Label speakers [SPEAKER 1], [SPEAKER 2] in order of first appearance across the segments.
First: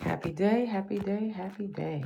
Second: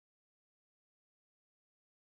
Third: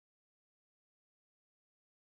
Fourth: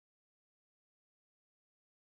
[SPEAKER 1] Happy day, happy day, happy day.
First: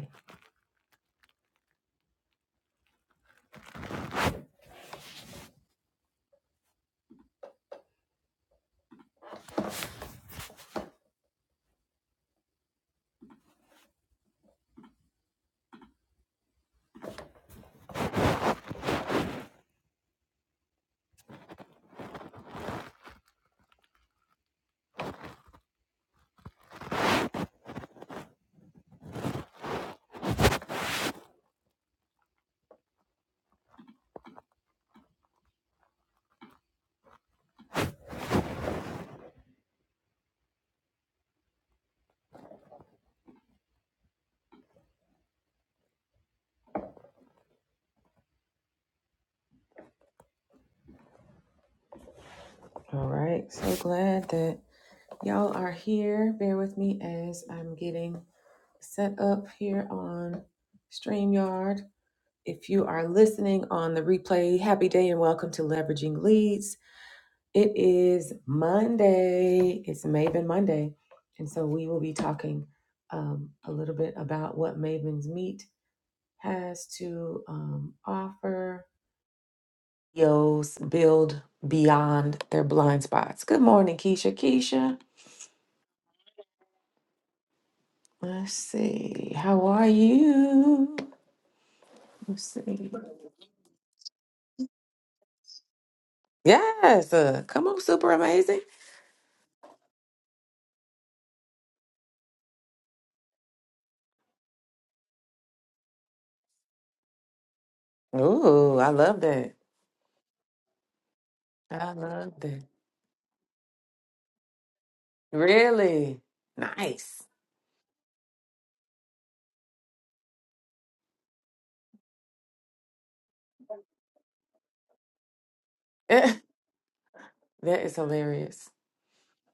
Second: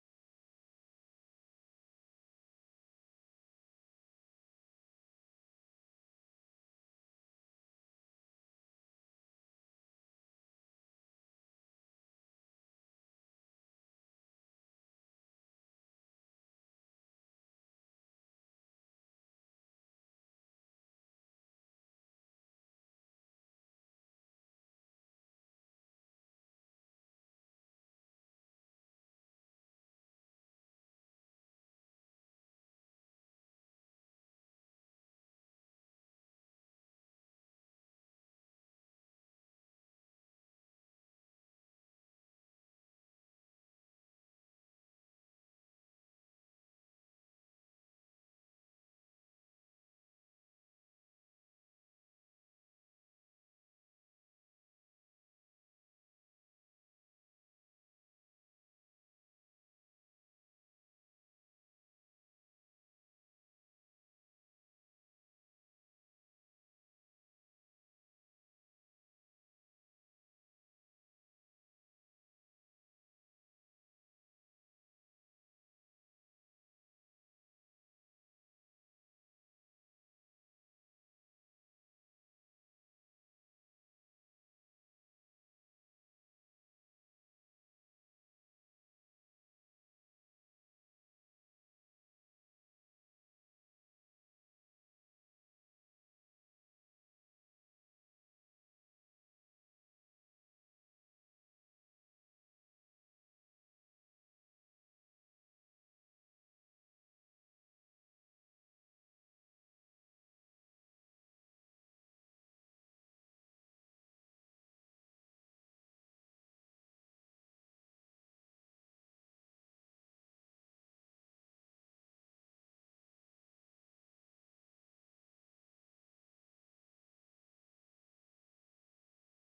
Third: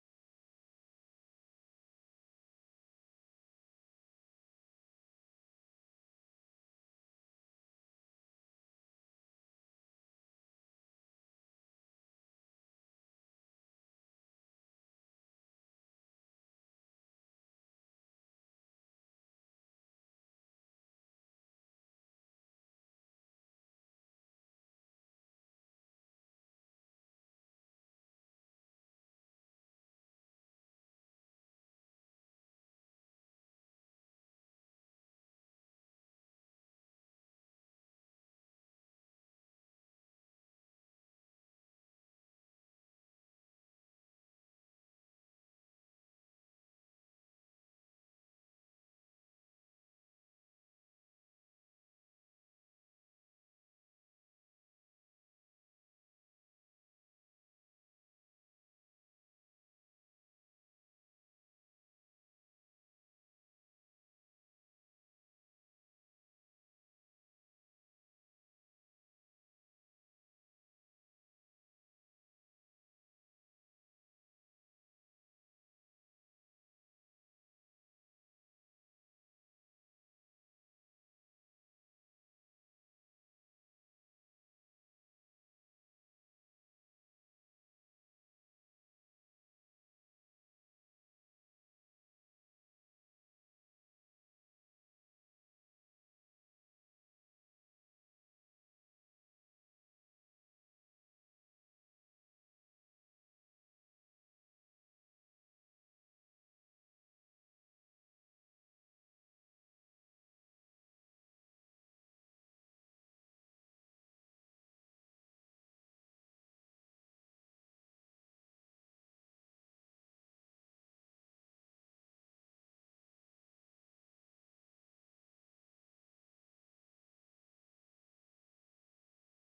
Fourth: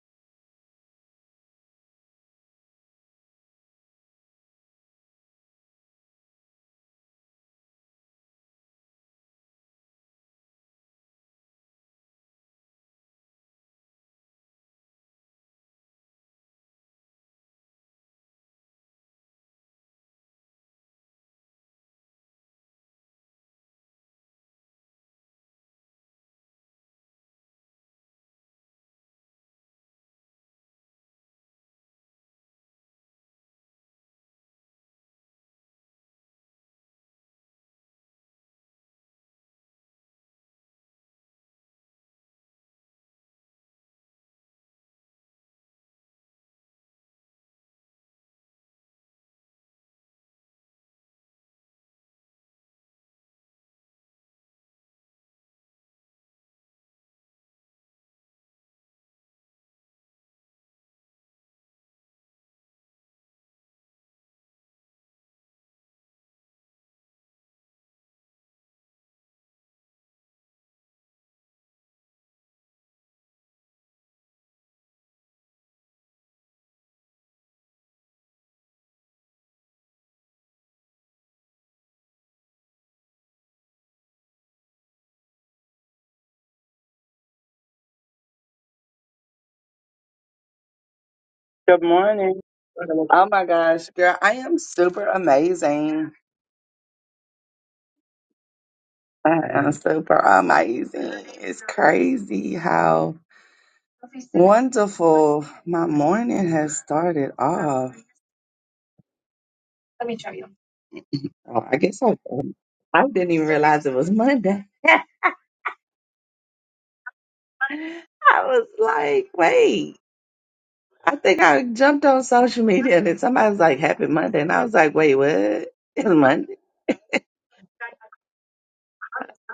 [SPEAKER 1] All right, so glad that y'all are here. Bear with me as I'm getting set up here on StreamYard. If you are listening on the replay, happy day and welcome to Leveraging Leads. It is Monday, it's Maven Monday. And so we will be talking um, a little bit about what Maven's Meet has to um, offer CEOs build beyond their blind spots. Good morning, Keisha. Keisha, let's see. How are you?
[SPEAKER 2] Good morning.
[SPEAKER 1] Let's see.
[SPEAKER 2] Oh my gosh, girl, I am super amazing.
[SPEAKER 1] Yes, uh, come on, super amazing.
[SPEAKER 2] I am super amazing. It's crazy how wonderful my morning has started off.
[SPEAKER 1] Ooh, I love that.
[SPEAKER 2] Oh, I
[SPEAKER 1] I
[SPEAKER 2] guess I,
[SPEAKER 1] love that.
[SPEAKER 2] I didn't even realize it was Monday.
[SPEAKER 1] Really nice.
[SPEAKER 2] I was like, wait, I think I jumped on social media and then somebody was like, happy Monday. And I was like, wait, what? It's
[SPEAKER 1] that
[SPEAKER 2] Monday?
[SPEAKER 1] is hilarious.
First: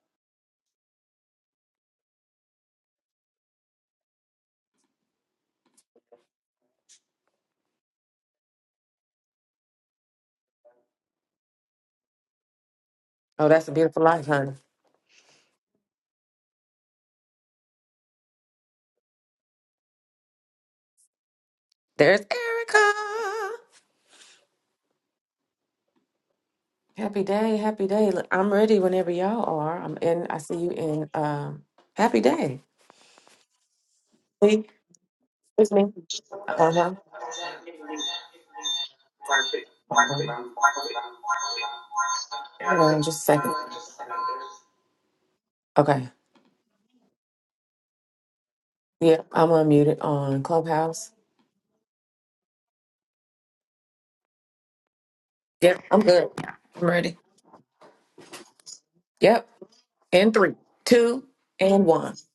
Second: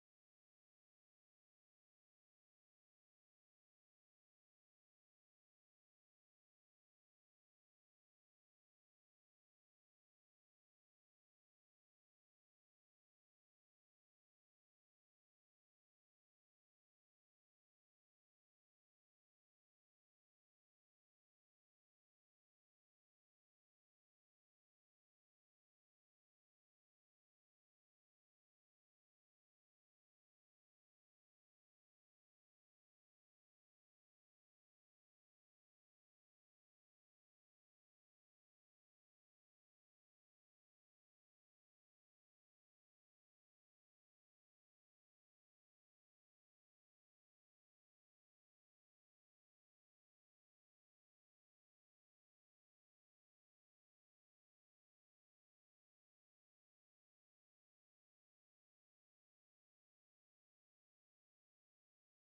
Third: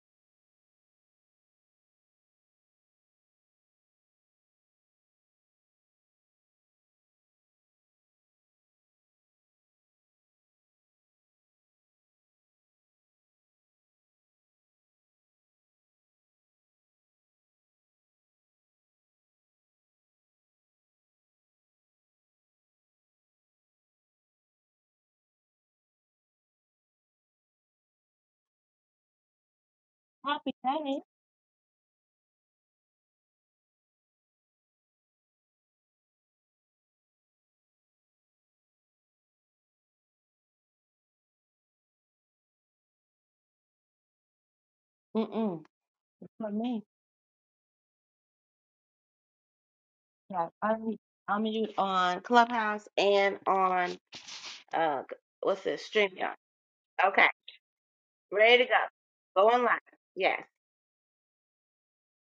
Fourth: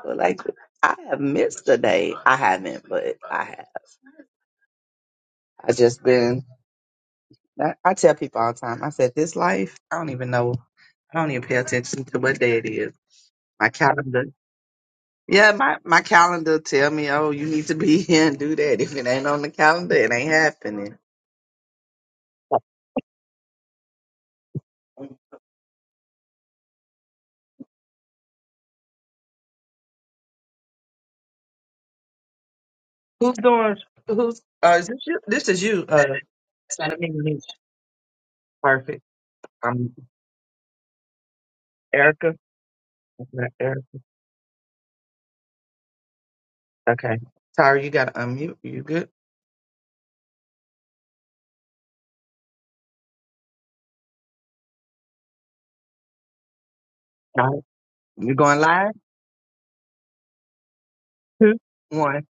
[SPEAKER 2] Like, I have missed a day. I haven't, but I have. I just been I, I tell people all the time, I said, this life, I don't even know. I don't even pay attention to what day it is.
[SPEAKER 1] Oh, that's
[SPEAKER 2] My
[SPEAKER 1] a beautiful
[SPEAKER 2] calendar.
[SPEAKER 1] life, honey.
[SPEAKER 2] Yeah, my, my calendar tell me, oh, you need to be here and do that. If it ain't on the calendar, it ain't happening.
[SPEAKER 1] There's Erica. Happy day, happy day. Look, I'm ready whenever y'all are. I'm in. I
[SPEAKER 3] Happy
[SPEAKER 1] see you
[SPEAKER 3] day.
[SPEAKER 1] in. Um, happy day.
[SPEAKER 2] Who's doing, who's,
[SPEAKER 1] See,
[SPEAKER 2] uh, is this you? This is
[SPEAKER 1] it's
[SPEAKER 2] you,
[SPEAKER 1] me.
[SPEAKER 2] uh,
[SPEAKER 1] Uh-huh.
[SPEAKER 2] Santa Monique. Perfect.
[SPEAKER 1] Okay.
[SPEAKER 2] Um, Erica.
[SPEAKER 1] Hold on just a
[SPEAKER 2] Okay.
[SPEAKER 1] second.
[SPEAKER 2] Erica.
[SPEAKER 3] Mm-mm.
[SPEAKER 1] Okay.
[SPEAKER 3] For me.
[SPEAKER 2] Okay. Tara, you got to unmute. You good?
[SPEAKER 1] Yep, I'm unmuted on
[SPEAKER 3] Yeah, I,
[SPEAKER 1] Clubhouse.
[SPEAKER 3] I'm you on Clubhouse and on uh g- what's
[SPEAKER 1] Yep,
[SPEAKER 3] this?
[SPEAKER 1] I'm good.
[SPEAKER 3] StreamYard.
[SPEAKER 1] I'm ready.
[SPEAKER 3] Okay.
[SPEAKER 2] All right. You going
[SPEAKER 3] Ready to
[SPEAKER 2] live?
[SPEAKER 3] go. Go
[SPEAKER 1] Yep.
[SPEAKER 3] online.
[SPEAKER 1] In
[SPEAKER 3] Yes.
[SPEAKER 1] three, two,
[SPEAKER 2] Two,
[SPEAKER 1] and one.
[SPEAKER 2] one.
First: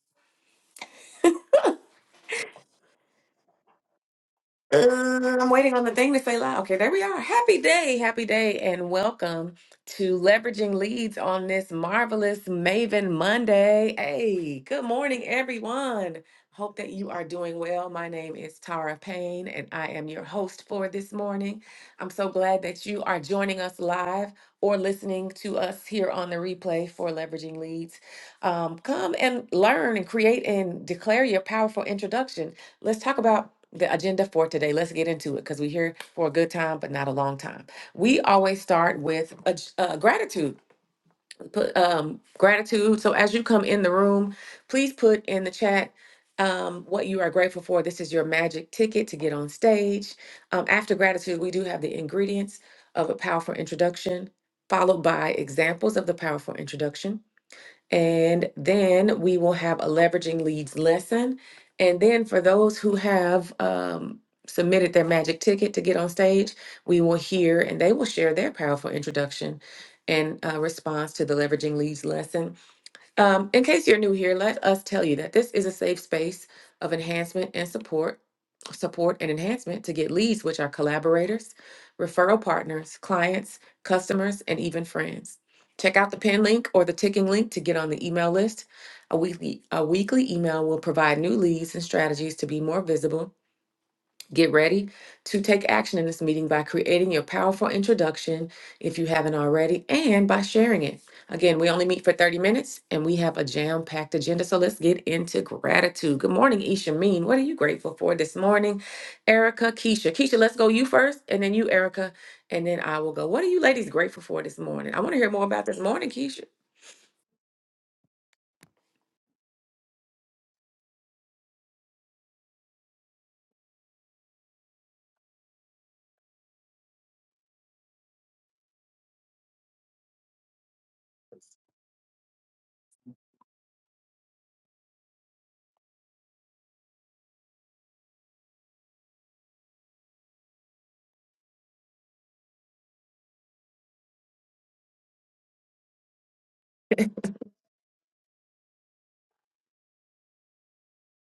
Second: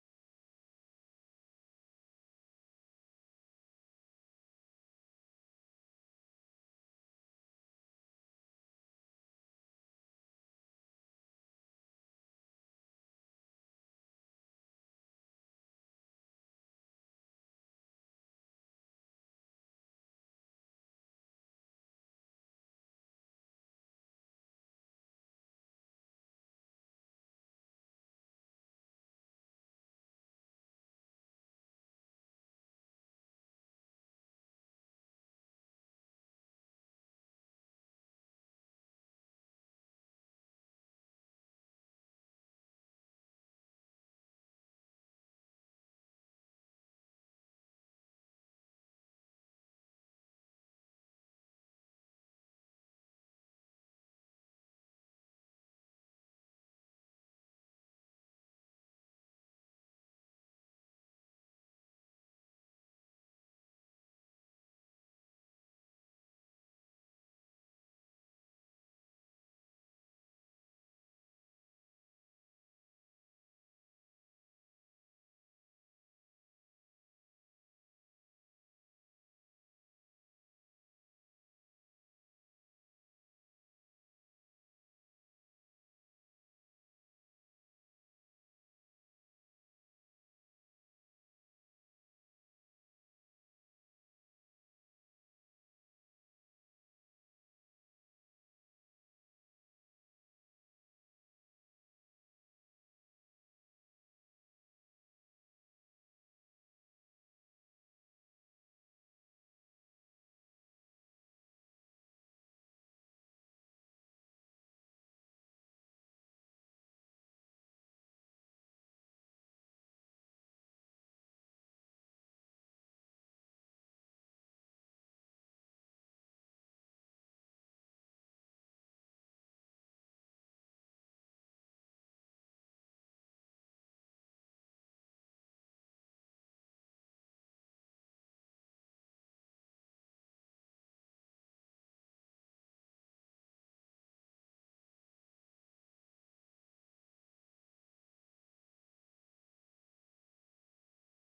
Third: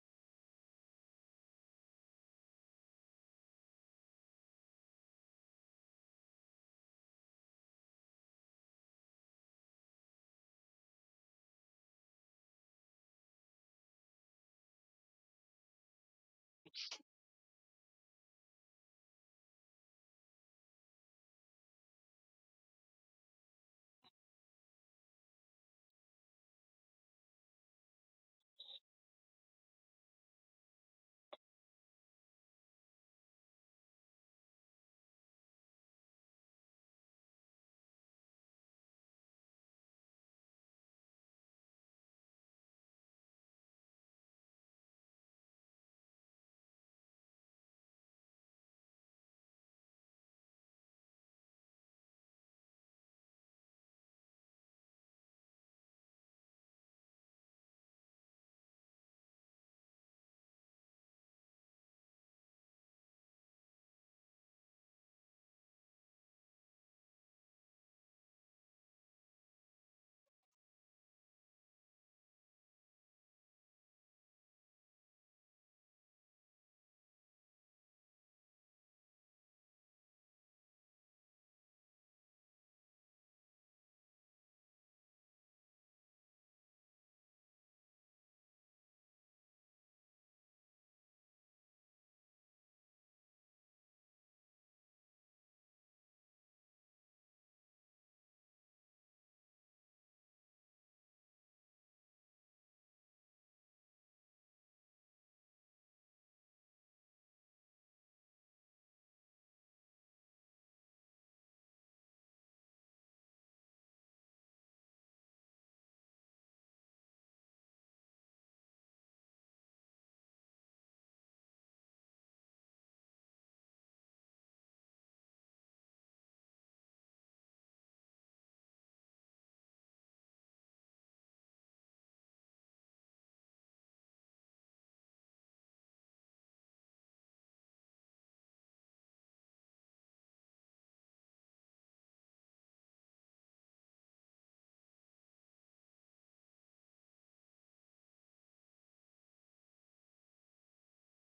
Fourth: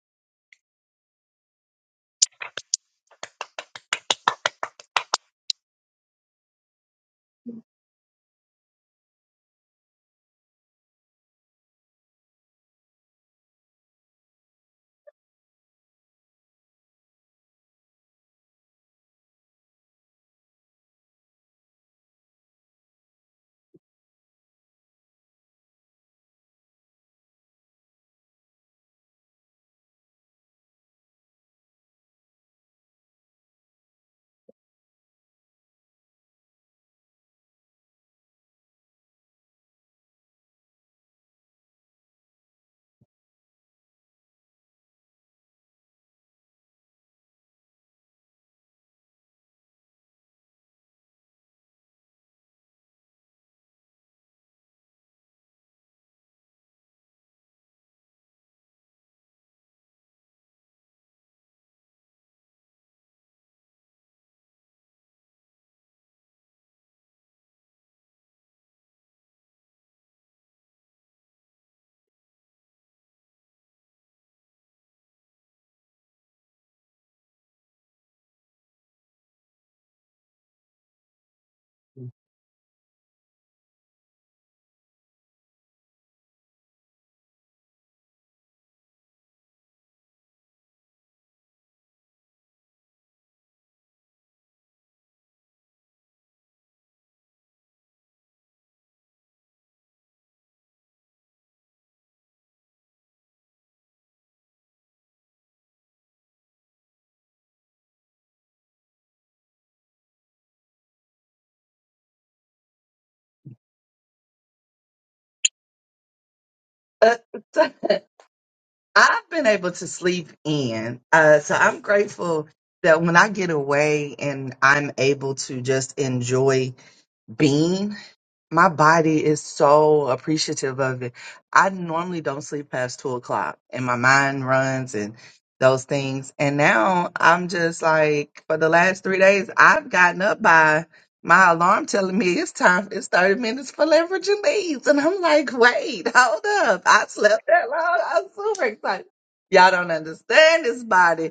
[SPEAKER 1] Uh, I'm waiting on the thing to say loud. Okay, there we are. Happy day, happy day, and welcome to Leveraging Leads on this marvelous Maven Monday. Hey, good morning, everyone. Hope that you are doing well. My name is Tara Payne, and I am your host for this morning. I'm so glad that you are joining us live or listening to us here on the replay for Leveraging Leads. Um, come and learn and create and declare your powerful introduction. Let's talk about the agenda for today. Let's get into it because we're here for a good time, but not a long time. We always start with a, j- uh, gratitude. Put um, gratitude. So as you come in the room, please put in the chat um, what you are grateful for. This is your magic ticket to get on stage. Um, after gratitude, we do have the ingredients of a powerful introduction, followed by examples of the powerful introduction and then we will have a leveraging leads lesson. And then for those who have um, submitted their magic ticket to get on stage, we will hear and they will share their powerful introduction and uh, response to the leveraging leads lesson. Um, in case you're new here, let us tell you that this is a safe space of enhancement and support, support and enhancement to get leads, which are collaborators, referral partners, clients, customers, and even friends. Check out the pin link or the ticking link to get on the email list. A weekly, a weekly email will provide new leads and strategies to be more visible Get ready to take action in this meeting by creating your powerful introduction if you haven't already and by sharing it. Again, we only meet for 30 minutes and we have a jam packed agenda. So let's get into gratitude. Good morning, Isha Mean. What are you grateful for this morning? Erica, Keisha. Keisha, let's go you first and then you, Erica, and then I will go. What are you ladies grateful for this morning? I want to hear more about this morning, Keisha.
[SPEAKER 2] Uh, I've been able to sleep in. Uh, so I'm grateful that when I get away and I'm able to just enjoy being my body is so appreciative of it. I normally don't sleep past two o'clock and my mind runs and those things. And now I'm just like, for the last three days, I've gotten up by my alarm telling me it's time, it's 30 minutes for leverage and leads. And I'm like, wait, hold up. I slept that long. I'm super excited. Y'all don't understand this body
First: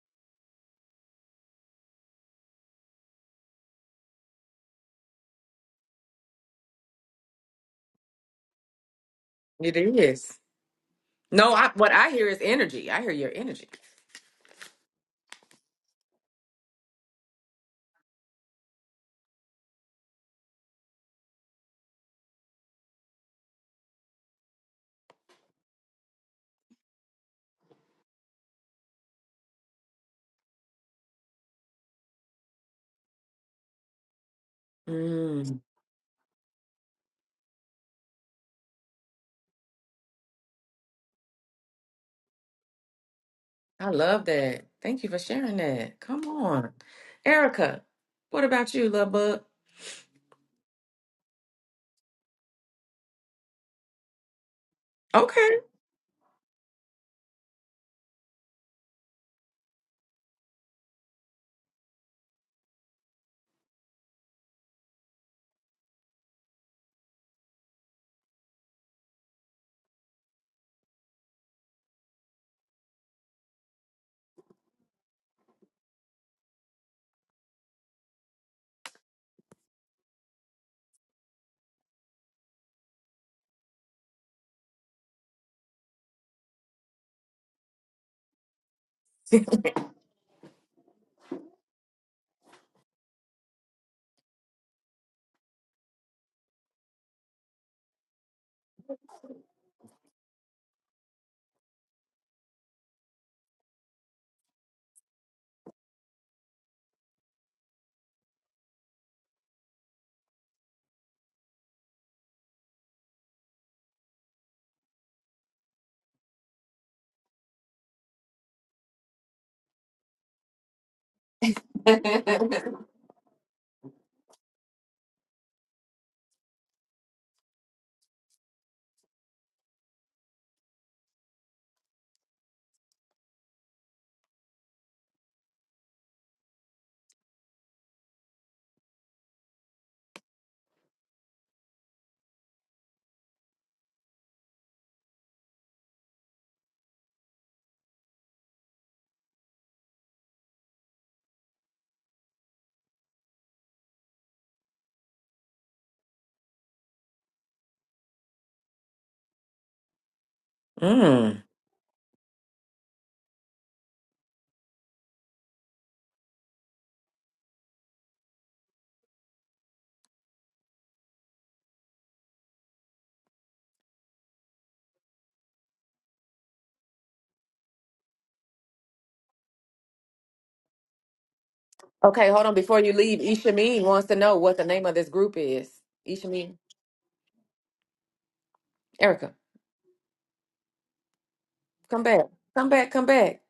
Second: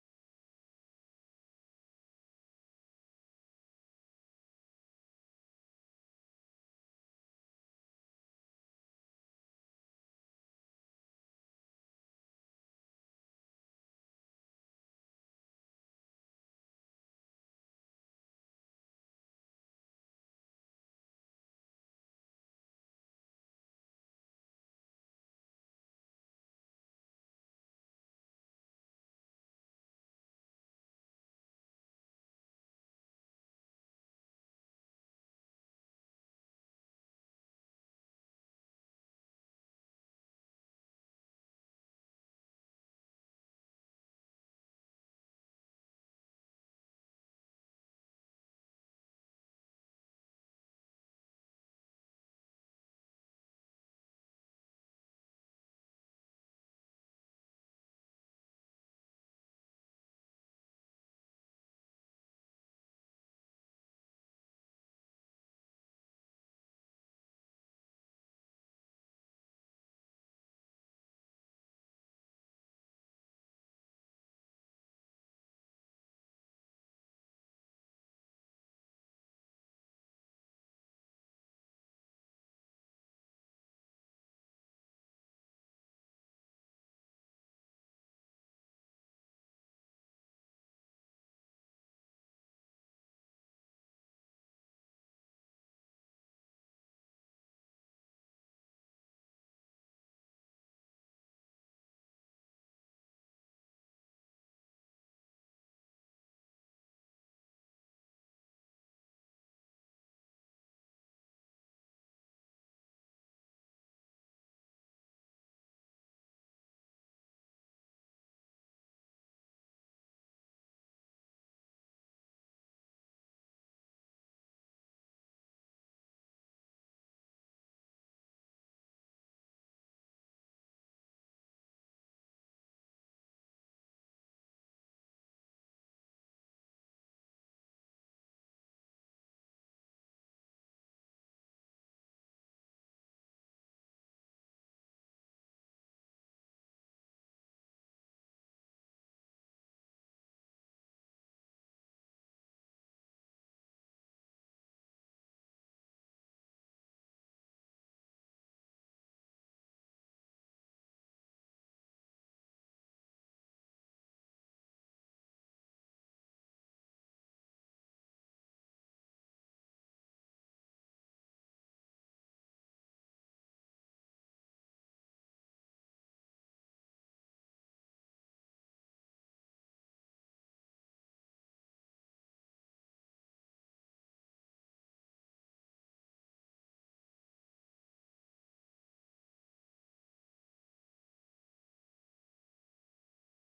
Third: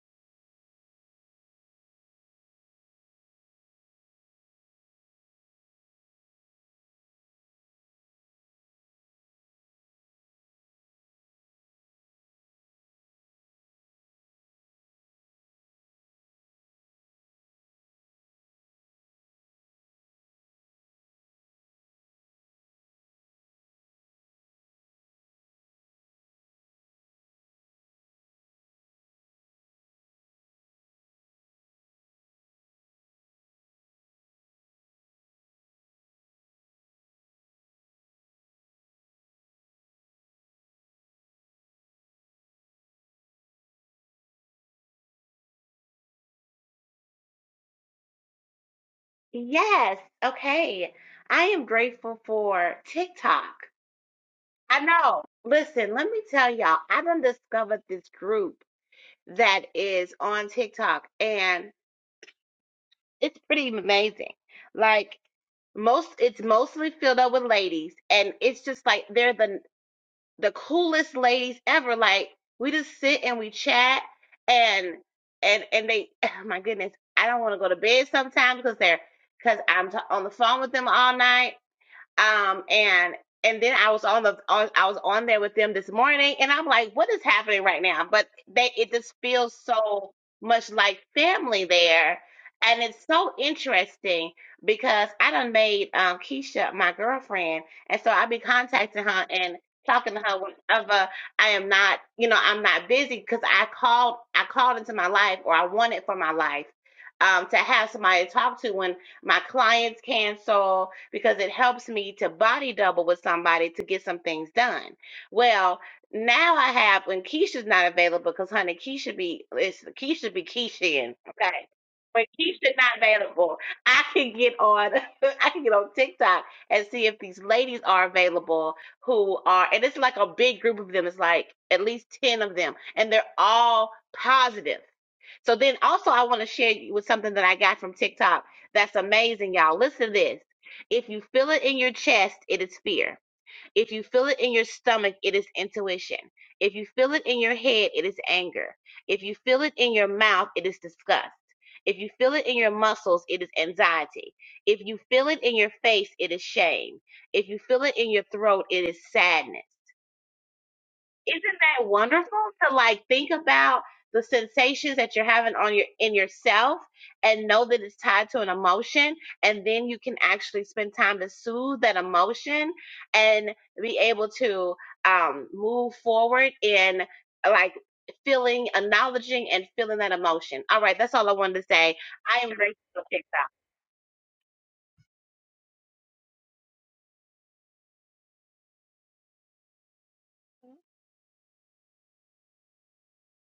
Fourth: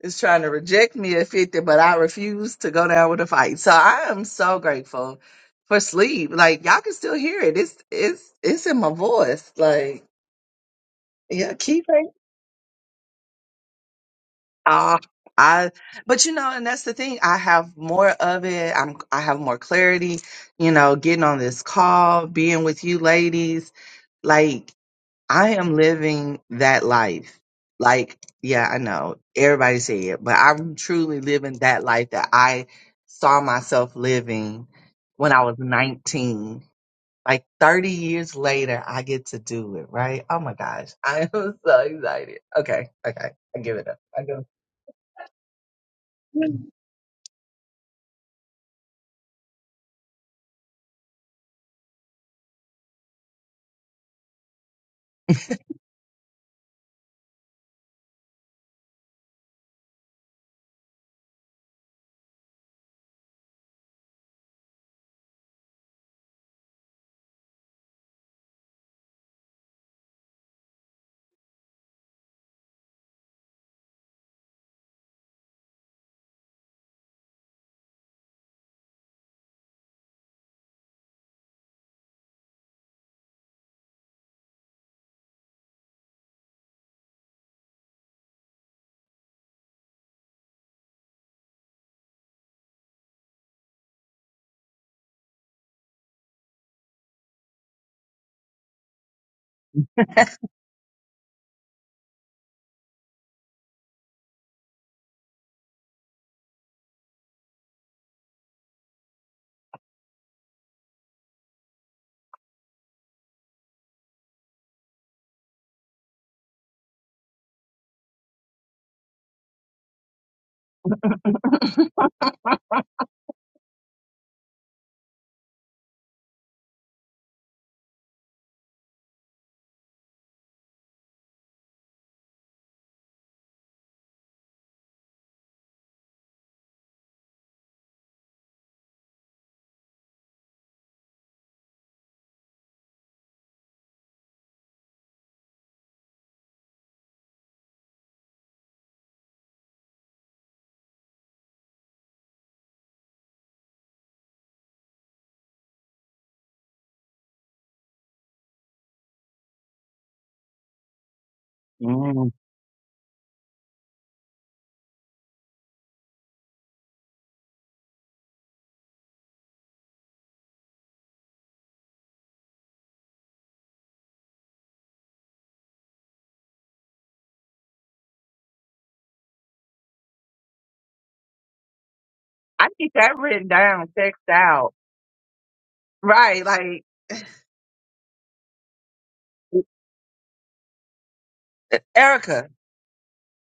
[SPEAKER 2] is trying to reject me at 50, but I refuse to go down with a fight. So I am so grateful for sleep. Like y'all can still hear it. It's it's it's in my voice.
[SPEAKER 1] It
[SPEAKER 2] Like,
[SPEAKER 1] is. No,
[SPEAKER 2] yeah,
[SPEAKER 1] I,
[SPEAKER 2] keep
[SPEAKER 1] what
[SPEAKER 2] it.
[SPEAKER 1] I hear is energy. I hear your energy.
[SPEAKER 2] Ah, I but you know, and that's the thing. I have more of it. I'm I have more clarity, you know, getting on this call, being with you ladies. Like I am living that life. Like, yeah, I know everybody say it, but I'm truly living that life that I saw myself living when I was
[SPEAKER 1] Mm,
[SPEAKER 2] 19. Like 30 years later, I get to do it, right? Oh my gosh. I am so excited. Okay. Okay. I give it
[SPEAKER 1] I
[SPEAKER 2] up. I
[SPEAKER 1] love
[SPEAKER 2] go.
[SPEAKER 1] that. Thank you for sharing that. Come on. Erica, what about you, love bug?
[SPEAKER 3] Yes. Okay. I am grateful for TikTok. I know.
[SPEAKER 1] Okay.
[SPEAKER 3] Listen, let me tell y'all, I done discovered this group that is on TikTok and it's pretty amazing. Like most it's mostly filled up with ladies and it's just like they're the the coolest ladies ever. Like we just sit and we chat and and and they oh my goodness, I don't want to go to bed sometimes because they're because I'm t- on the phone with them all night um and and then I was on the on I was on there with them this morning and I'm like what is happening right now but they it just feels so much like family there and it's so interesting because I done made um Keisha my girlfriend and so I be contacting her and talking to her whenever I am not you know I'm not busy because I called I called into my life or I wanted for my life um to have somebody to talk to when my clients cancel because it helps me to body double with somebody to get some things done. Well, now I have when Keisha's not available because honey, Keisha be it's Keisha be Keishaing. Okay. When Keisha's not available, I can get on I can get on TikTok and see if these ladies are available who are and it's like a big group of them. It's like at least 10 of them. And they're all positive so then also I want to share you with something that I got from TikTok that's amazing, y'all. Listen to this. If you feel it in your chest, it is fear. If you feel it in your stomach, it is intuition. If you feel it in your head, it is anger. If you feel it in your mouth, it is disgust. If you feel it in your muscles, it is anxiety. If you feel it in your face, it is shame. If you feel it in your throat, it is sadness
[SPEAKER 1] Mm.
[SPEAKER 3] isn't that
[SPEAKER 2] Mm.
[SPEAKER 3] wonderful to like think about the sensations that you're having on your in yourself and know that it's tied to an emotion and then you can actually spend time to soothe that emotion and be able to um move forward in like feeling acknowledging and feeling that emotion all right that's all i wanted to say
[SPEAKER 1] Okay,
[SPEAKER 3] i
[SPEAKER 1] hold
[SPEAKER 3] am
[SPEAKER 1] on.
[SPEAKER 2] I
[SPEAKER 3] grateful
[SPEAKER 1] Before
[SPEAKER 2] need
[SPEAKER 1] you
[SPEAKER 3] for
[SPEAKER 2] that
[SPEAKER 1] leave,
[SPEAKER 2] written
[SPEAKER 3] tiktok
[SPEAKER 1] Ishameen
[SPEAKER 2] down,
[SPEAKER 1] wants to
[SPEAKER 2] text
[SPEAKER 1] know what the
[SPEAKER 2] out.
[SPEAKER 1] name of this group is.
[SPEAKER 2] Right.
[SPEAKER 1] Ishameen,
[SPEAKER 2] Like,
[SPEAKER 1] Erica, come back.
[SPEAKER 2] Erica,
[SPEAKER 1] Come back, come back.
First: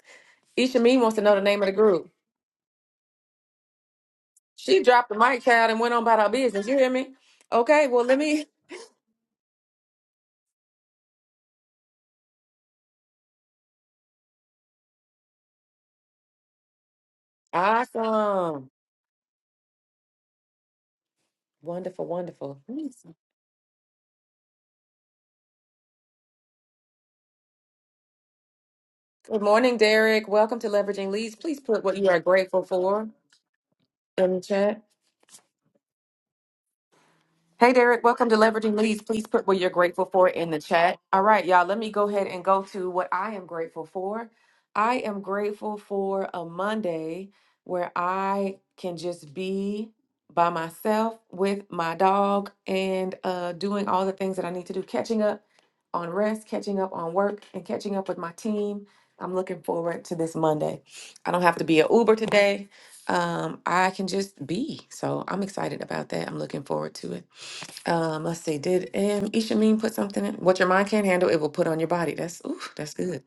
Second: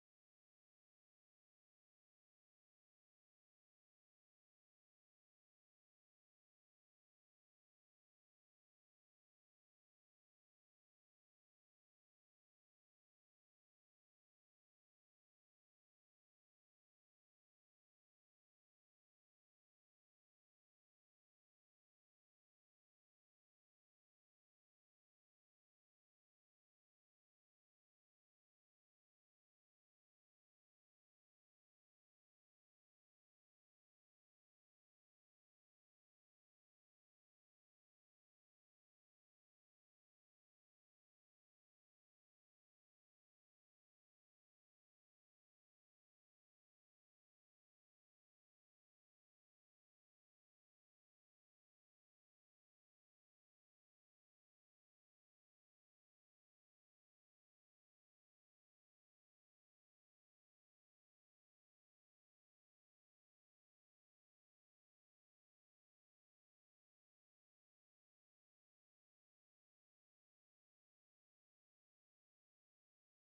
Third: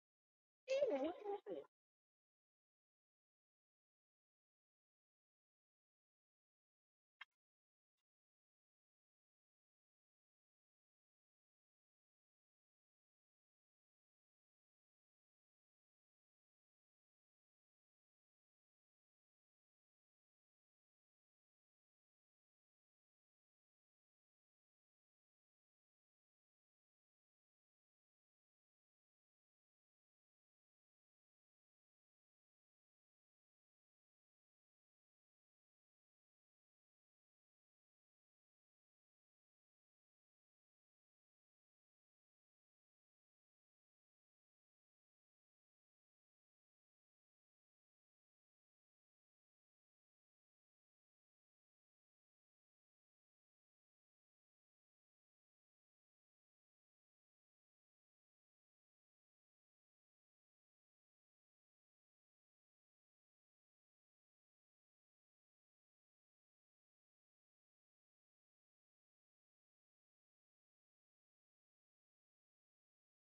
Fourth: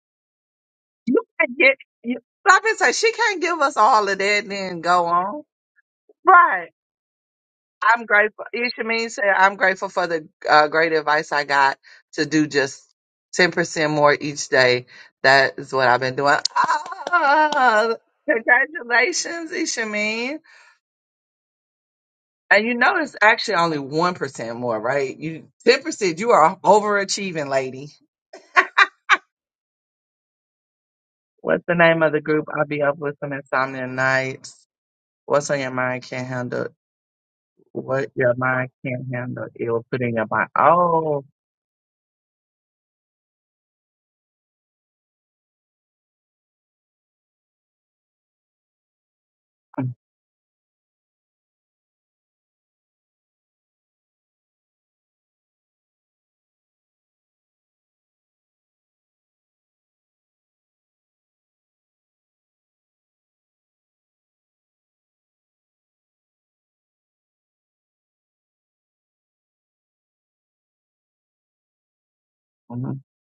[SPEAKER 1] Ishameen
[SPEAKER 2] you
[SPEAKER 1] wants to know the
[SPEAKER 2] can't
[SPEAKER 1] name of the
[SPEAKER 2] get,
[SPEAKER 1] group.
[SPEAKER 2] you, stop and say, she can't give us all of that and then
[SPEAKER 1] She
[SPEAKER 2] go
[SPEAKER 1] dropped the
[SPEAKER 2] on.
[SPEAKER 1] mic, child, and went on about her business.
[SPEAKER 2] Right.
[SPEAKER 1] You hear me? Okay,
[SPEAKER 2] I'm
[SPEAKER 1] well, let
[SPEAKER 2] grateful.
[SPEAKER 1] me.
[SPEAKER 2] Ishameen said, I'm grateful for the uh, great advice I got to do just 10% more each day. That is what I've been doing. Ah,
[SPEAKER 1] Awesome.
[SPEAKER 2] congratulations, Ishameen.
[SPEAKER 1] Wonderful,
[SPEAKER 2] And you
[SPEAKER 1] wonderful.
[SPEAKER 2] know, it's actually only 1% more, right? You 10%, you are overachieving, lady.
[SPEAKER 1] Good morning, Derek. Welcome to Leveraging Leads. Please
[SPEAKER 2] What's the
[SPEAKER 1] put what
[SPEAKER 2] name
[SPEAKER 1] you
[SPEAKER 2] of
[SPEAKER 1] are
[SPEAKER 2] the group?
[SPEAKER 1] grateful
[SPEAKER 2] I'll be up
[SPEAKER 1] for
[SPEAKER 2] with some insomnia
[SPEAKER 1] in the
[SPEAKER 2] nights.
[SPEAKER 1] chat.
[SPEAKER 2] What's on your mind can't handle
[SPEAKER 1] Hey, Derek,
[SPEAKER 2] what
[SPEAKER 1] welcome
[SPEAKER 2] your
[SPEAKER 1] to
[SPEAKER 2] mind
[SPEAKER 1] Leveraging Leads.
[SPEAKER 2] can't
[SPEAKER 1] Please
[SPEAKER 2] handle.
[SPEAKER 1] put what
[SPEAKER 2] It
[SPEAKER 1] you're
[SPEAKER 2] will put
[SPEAKER 1] grateful
[SPEAKER 2] in your
[SPEAKER 1] for
[SPEAKER 2] mind.
[SPEAKER 1] in the chat. All right, y'all, let me go ahead and go to what I am grateful for. I am grateful for a Monday where I can just be by myself with my dog and uh, doing all the things that I need to do, catching up on rest, catching up on work, and catching up with my team. I'm looking forward to this Monday. I don't have to be an Uber today. Um, I can just be. So I'm excited about that. I'm looking forward to it. Um, let's see. Did um, Ishamin put something in? What your mind can't handle, it will put on your body. That's oof,
[SPEAKER 2] Oh,
[SPEAKER 1] that's good.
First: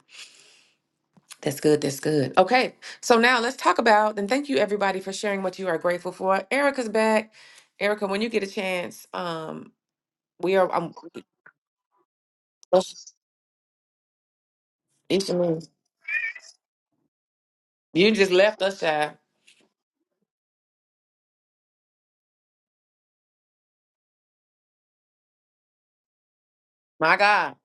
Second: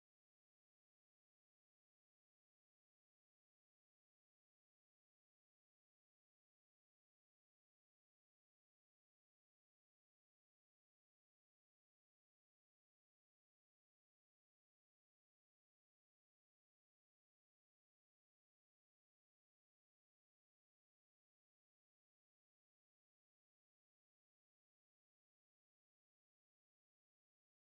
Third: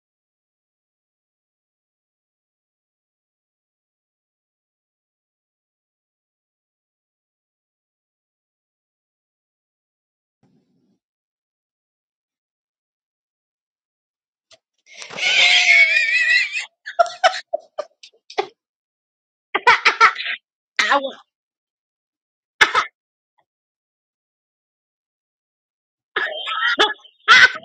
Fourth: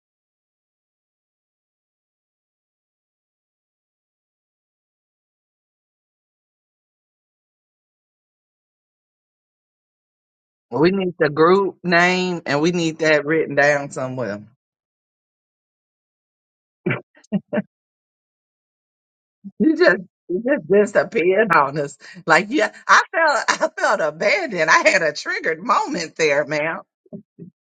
[SPEAKER 1] That's good. That's good. Okay. So now let's talk about. And thank you everybody for sharing what you are grateful for. Erica's back. Erica, when you get a chance, um, we are.
[SPEAKER 2] We
[SPEAKER 1] I'm,
[SPEAKER 2] need the group name and we need that written down somewhere.
[SPEAKER 1] Ishamin, you just left us, child.
[SPEAKER 2] You just you just
[SPEAKER 3] I will.
[SPEAKER 2] disappeared on us. Like yeah, I felt I felt abandoned. I had a triggered moment there, ma'am.
[SPEAKER 1] My God.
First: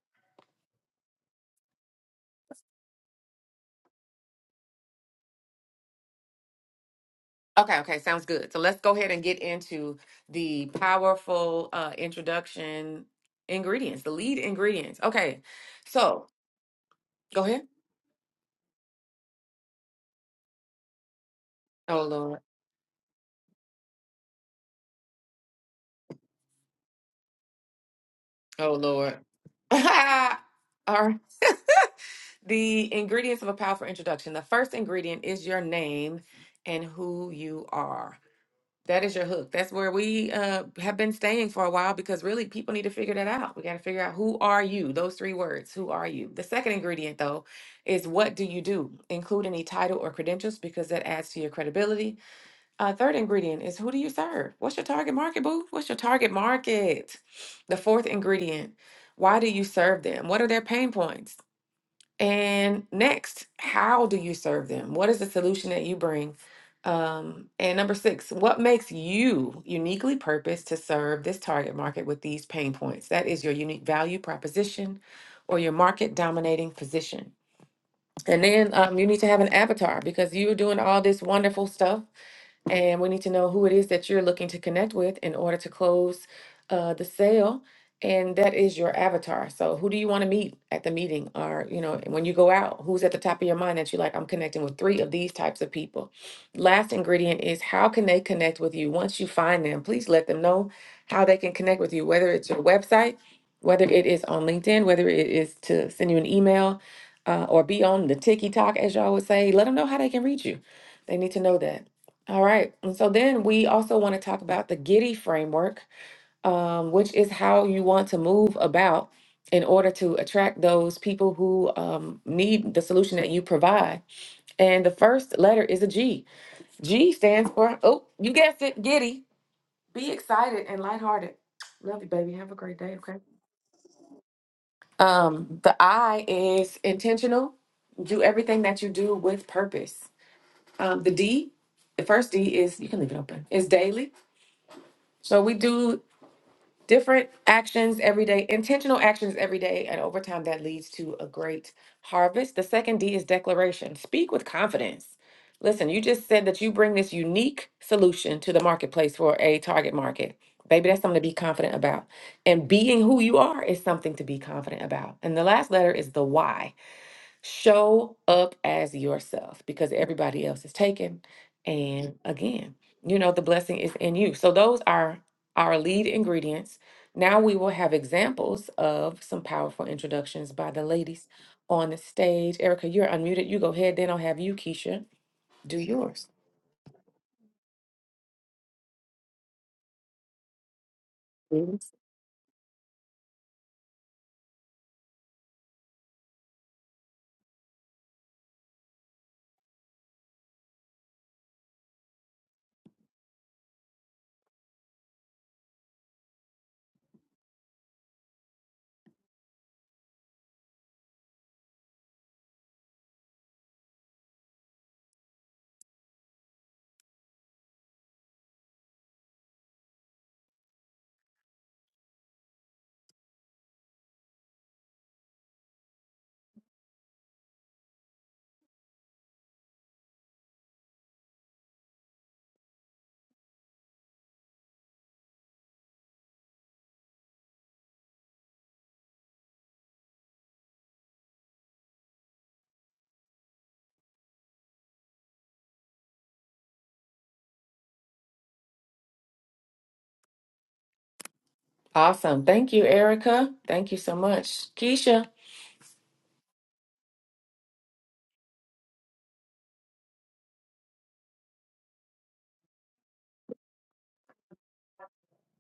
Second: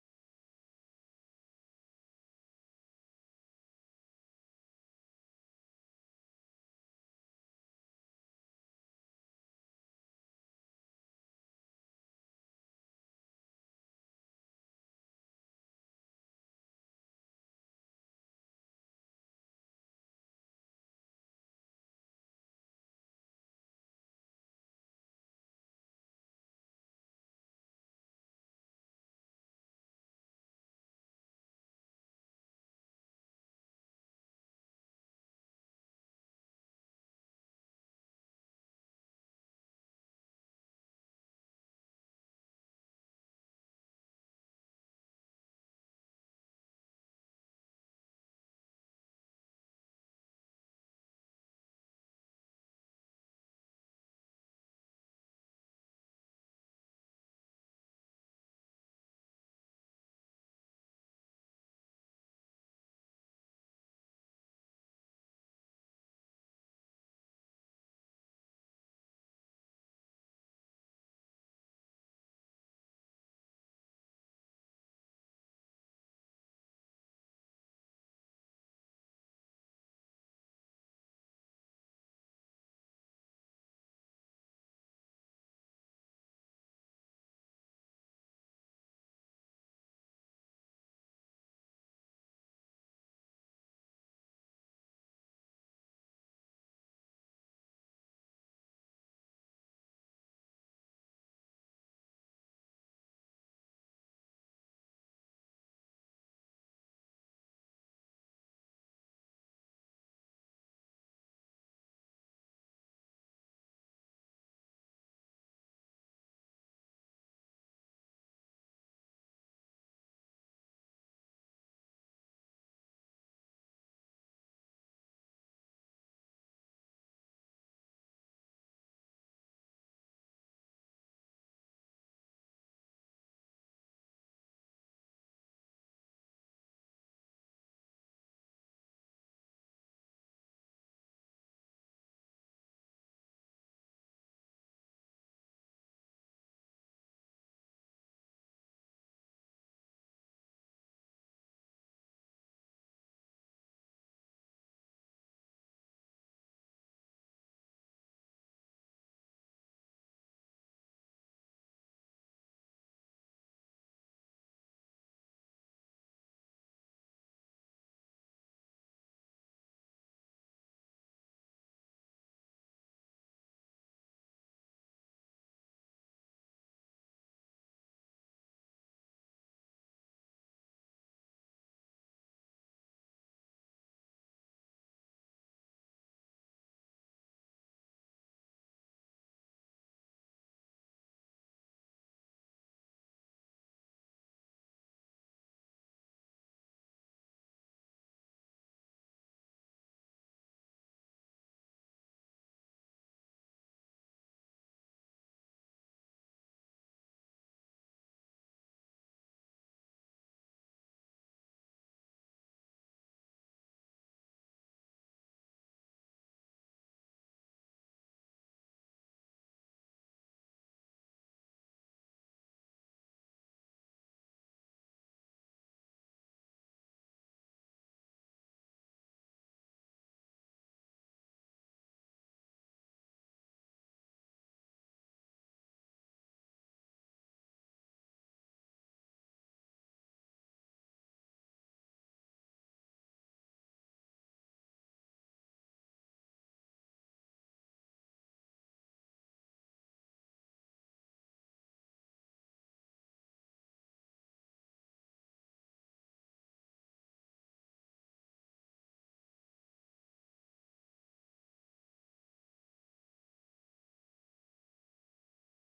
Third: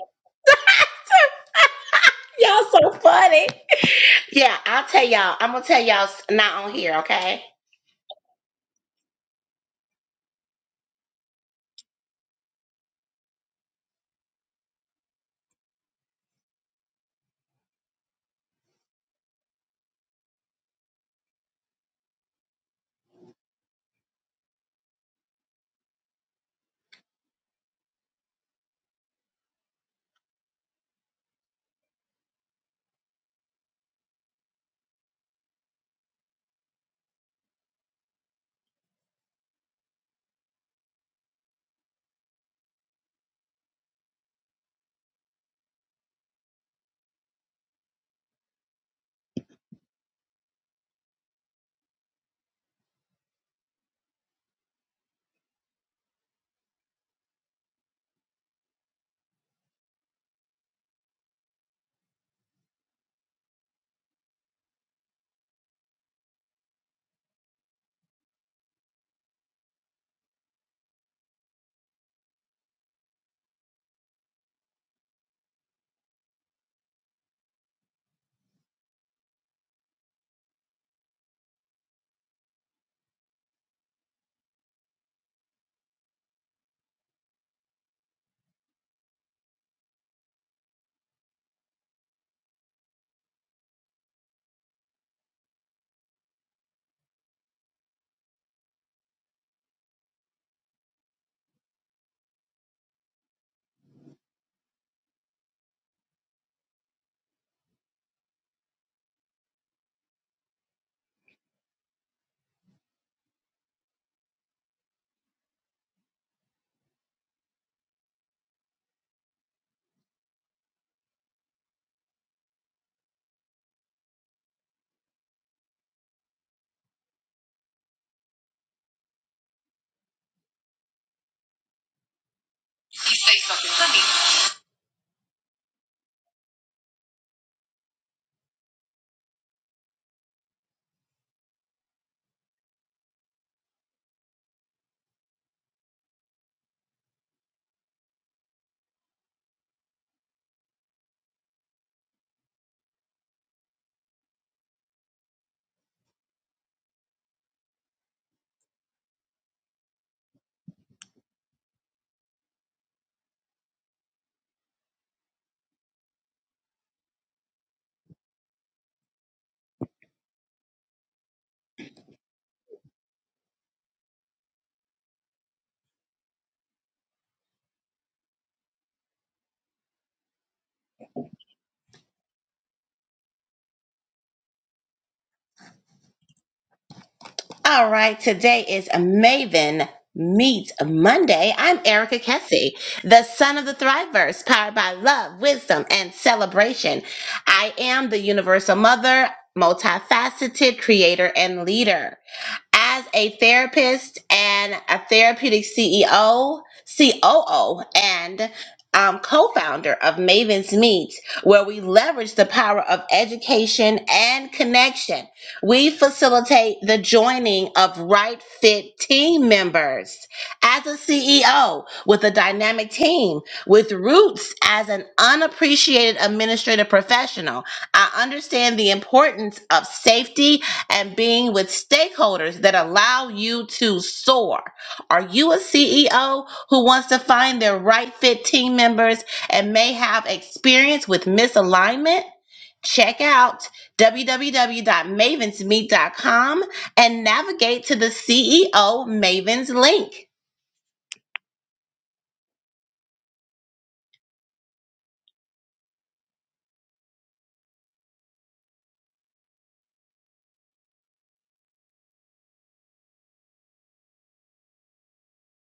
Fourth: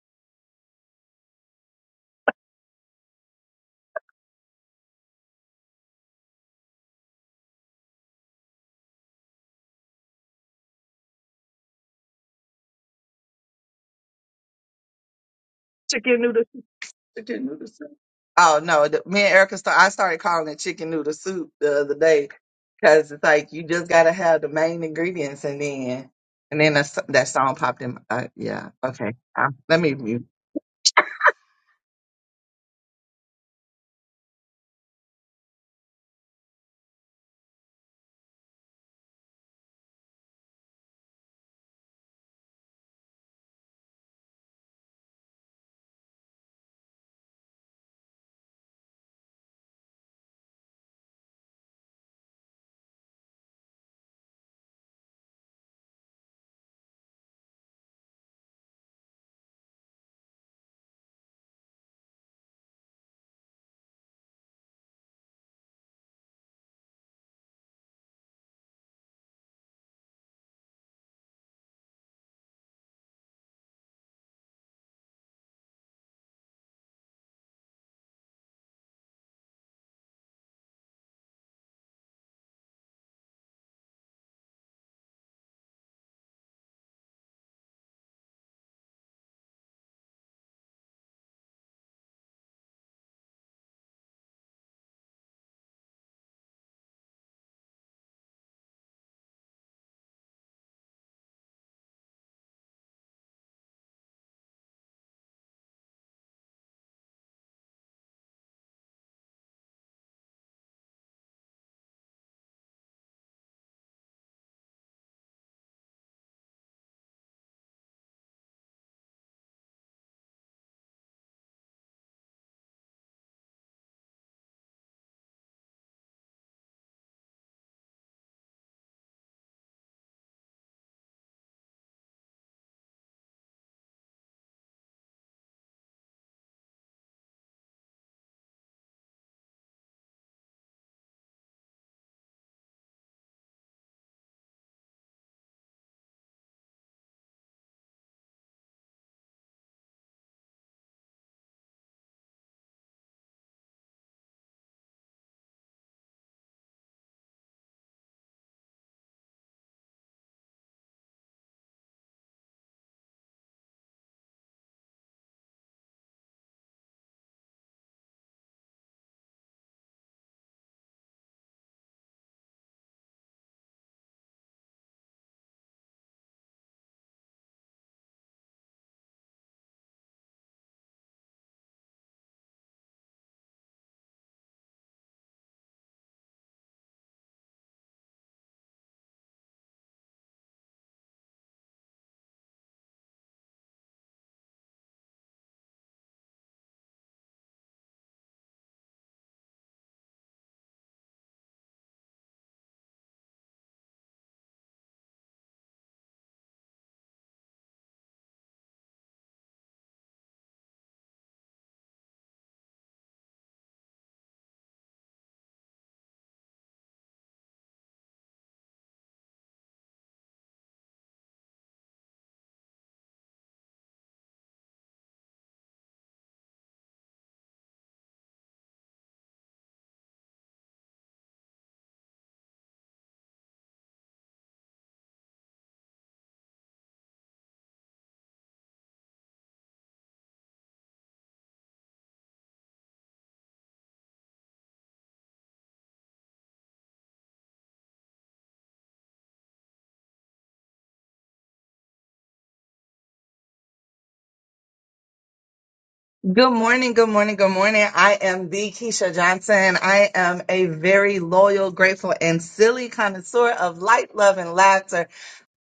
[SPEAKER 3] y'all so funny. Yeah, I'll tell y'all. I'm gonna tell y'all s- not on here, okay?
[SPEAKER 1] Okay. Okay. Sounds good. So let's go ahead and get into the powerful uh, introduction ingredients, the lead ingredients. Okay.
[SPEAKER 2] Chicken
[SPEAKER 1] So
[SPEAKER 2] noodle soup,
[SPEAKER 1] go
[SPEAKER 2] chicken
[SPEAKER 1] ahead.
[SPEAKER 2] noodle soup. Oh no, the, me and Erica start, I started calling it chicken noodle soup the other
[SPEAKER 1] Oh
[SPEAKER 2] day
[SPEAKER 1] Lord.
[SPEAKER 2] because it's like you just gotta have the main ingredients and then and then that, s- that song popped in. my- Uh, yeah,
[SPEAKER 1] Oh
[SPEAKER 2] okay.
[SPEAKER 1] Lord.
[SPEAKER 2] Um, let
[SPEAKER 1] All
[SPEAKER 2] me mute.
[SPEAKER 1] right. the ingredients of a powerful introduction. The first ingredient is your name and who you are. That is your hook. That's where we uh, have been staying for a while because really people need to figure that out. We got to figure out who are you? Those three words. Who are you? The second ingredient, though, is what do you do? Include any title or credentials because that adds to your credibility. Uh, third ingredient is who do you serve? What's your target market, boo? What's your target market? The fourth ingredient, why do you serve them? What are their pain points? And next, how do you serve them? What is the solution that you bring? Um, and number six, what makes you uniquely purposed to serve this target market with these pain points? That is your unique value proposition or your market dominating position. And then um, you need to have an avatar because you're doing all this wonderful stuff and we need to know who it is that you're looking to connect with in order to close uh, the sale. And that is your avatar. So who do you want to meet at the meeting or, you know, when you go out, who's at the top of your mind that you're like, I'm connecting with three of these types of people. Last ingredient is how can they connect with you? Once you find them, please let them know how they can connect with you, whether it's your website, whether it is on LinkedIn, whether it is to send you an email uh, or be on the ticky talk, as y'all would say, let them know how they can reach you. They need to know that. All right. And so then we also want to talk about the Giddy framework, um, which is how you want to move about in order to attract those people who um, need the solution that you provide. And the first letter is a G. G stands for, oh, you guessed it, Giddy. Be excited and lighthearted. Love you, baby. Have a great day. Okay.
[SPEAKER 3] Say something funny.
[SPEAKER 1] Um, the I is intentional. Do everything that you do with purpose. Um, the D, the first D is, you can leave it open, is daily. So we do different actions every day, intentional actions every day, and over time that leads to a great harvest. The second D is declaration. Speak with confidence. Listen, you just said that you bring this unique solution to the marketplace for a target market. Baby, that's something to be confident about. And being who you are is something to be confident about. And the last letter is the why. Show up as yourself because everybody else is taken. And again, you know, the blessing is in you. So those are our lead ingredients. Now we will have examples of some powerful introductions by the ladies on the stage. Erica, you're unmuted. You go ahead, then I'll have you, Keisha, do yours.
[SPEAKER 3] All right, today is Maven Meet Monday. I'm
[SPEAKER 1] Mhm.
[SPEAKER 3] Erica Kessie, the son of the Thriveverse, powered by love, wisdom, and celebration. I am the universal mother, multifaceted creator, and leader. as a therapist and a therapeutic CEO, COO, and um, co founder of Maven's Meet, where we leverage the power of education and connection. We facilitate the joining of right fit team members as a CEO with a dynamic team, with roots as an unappreciated administrative professional. I understand the importance of safety and being with stakeholders that allow you to soar. Are you a CEO who wants to find their right fit team members and may have experience with misalignment? Check out www.mavensmeet.com and navigate to the CEO Mavens link.
[SPEAKER 1] Awesome. Thank you, Erica. Thank you so much. Keisha.
[SPEAKER 2] Good morning, good morning, good morning. I am the Keisha Johnson. I am a very loyal, grateful, and silly connoisseur of light, love, and laughter.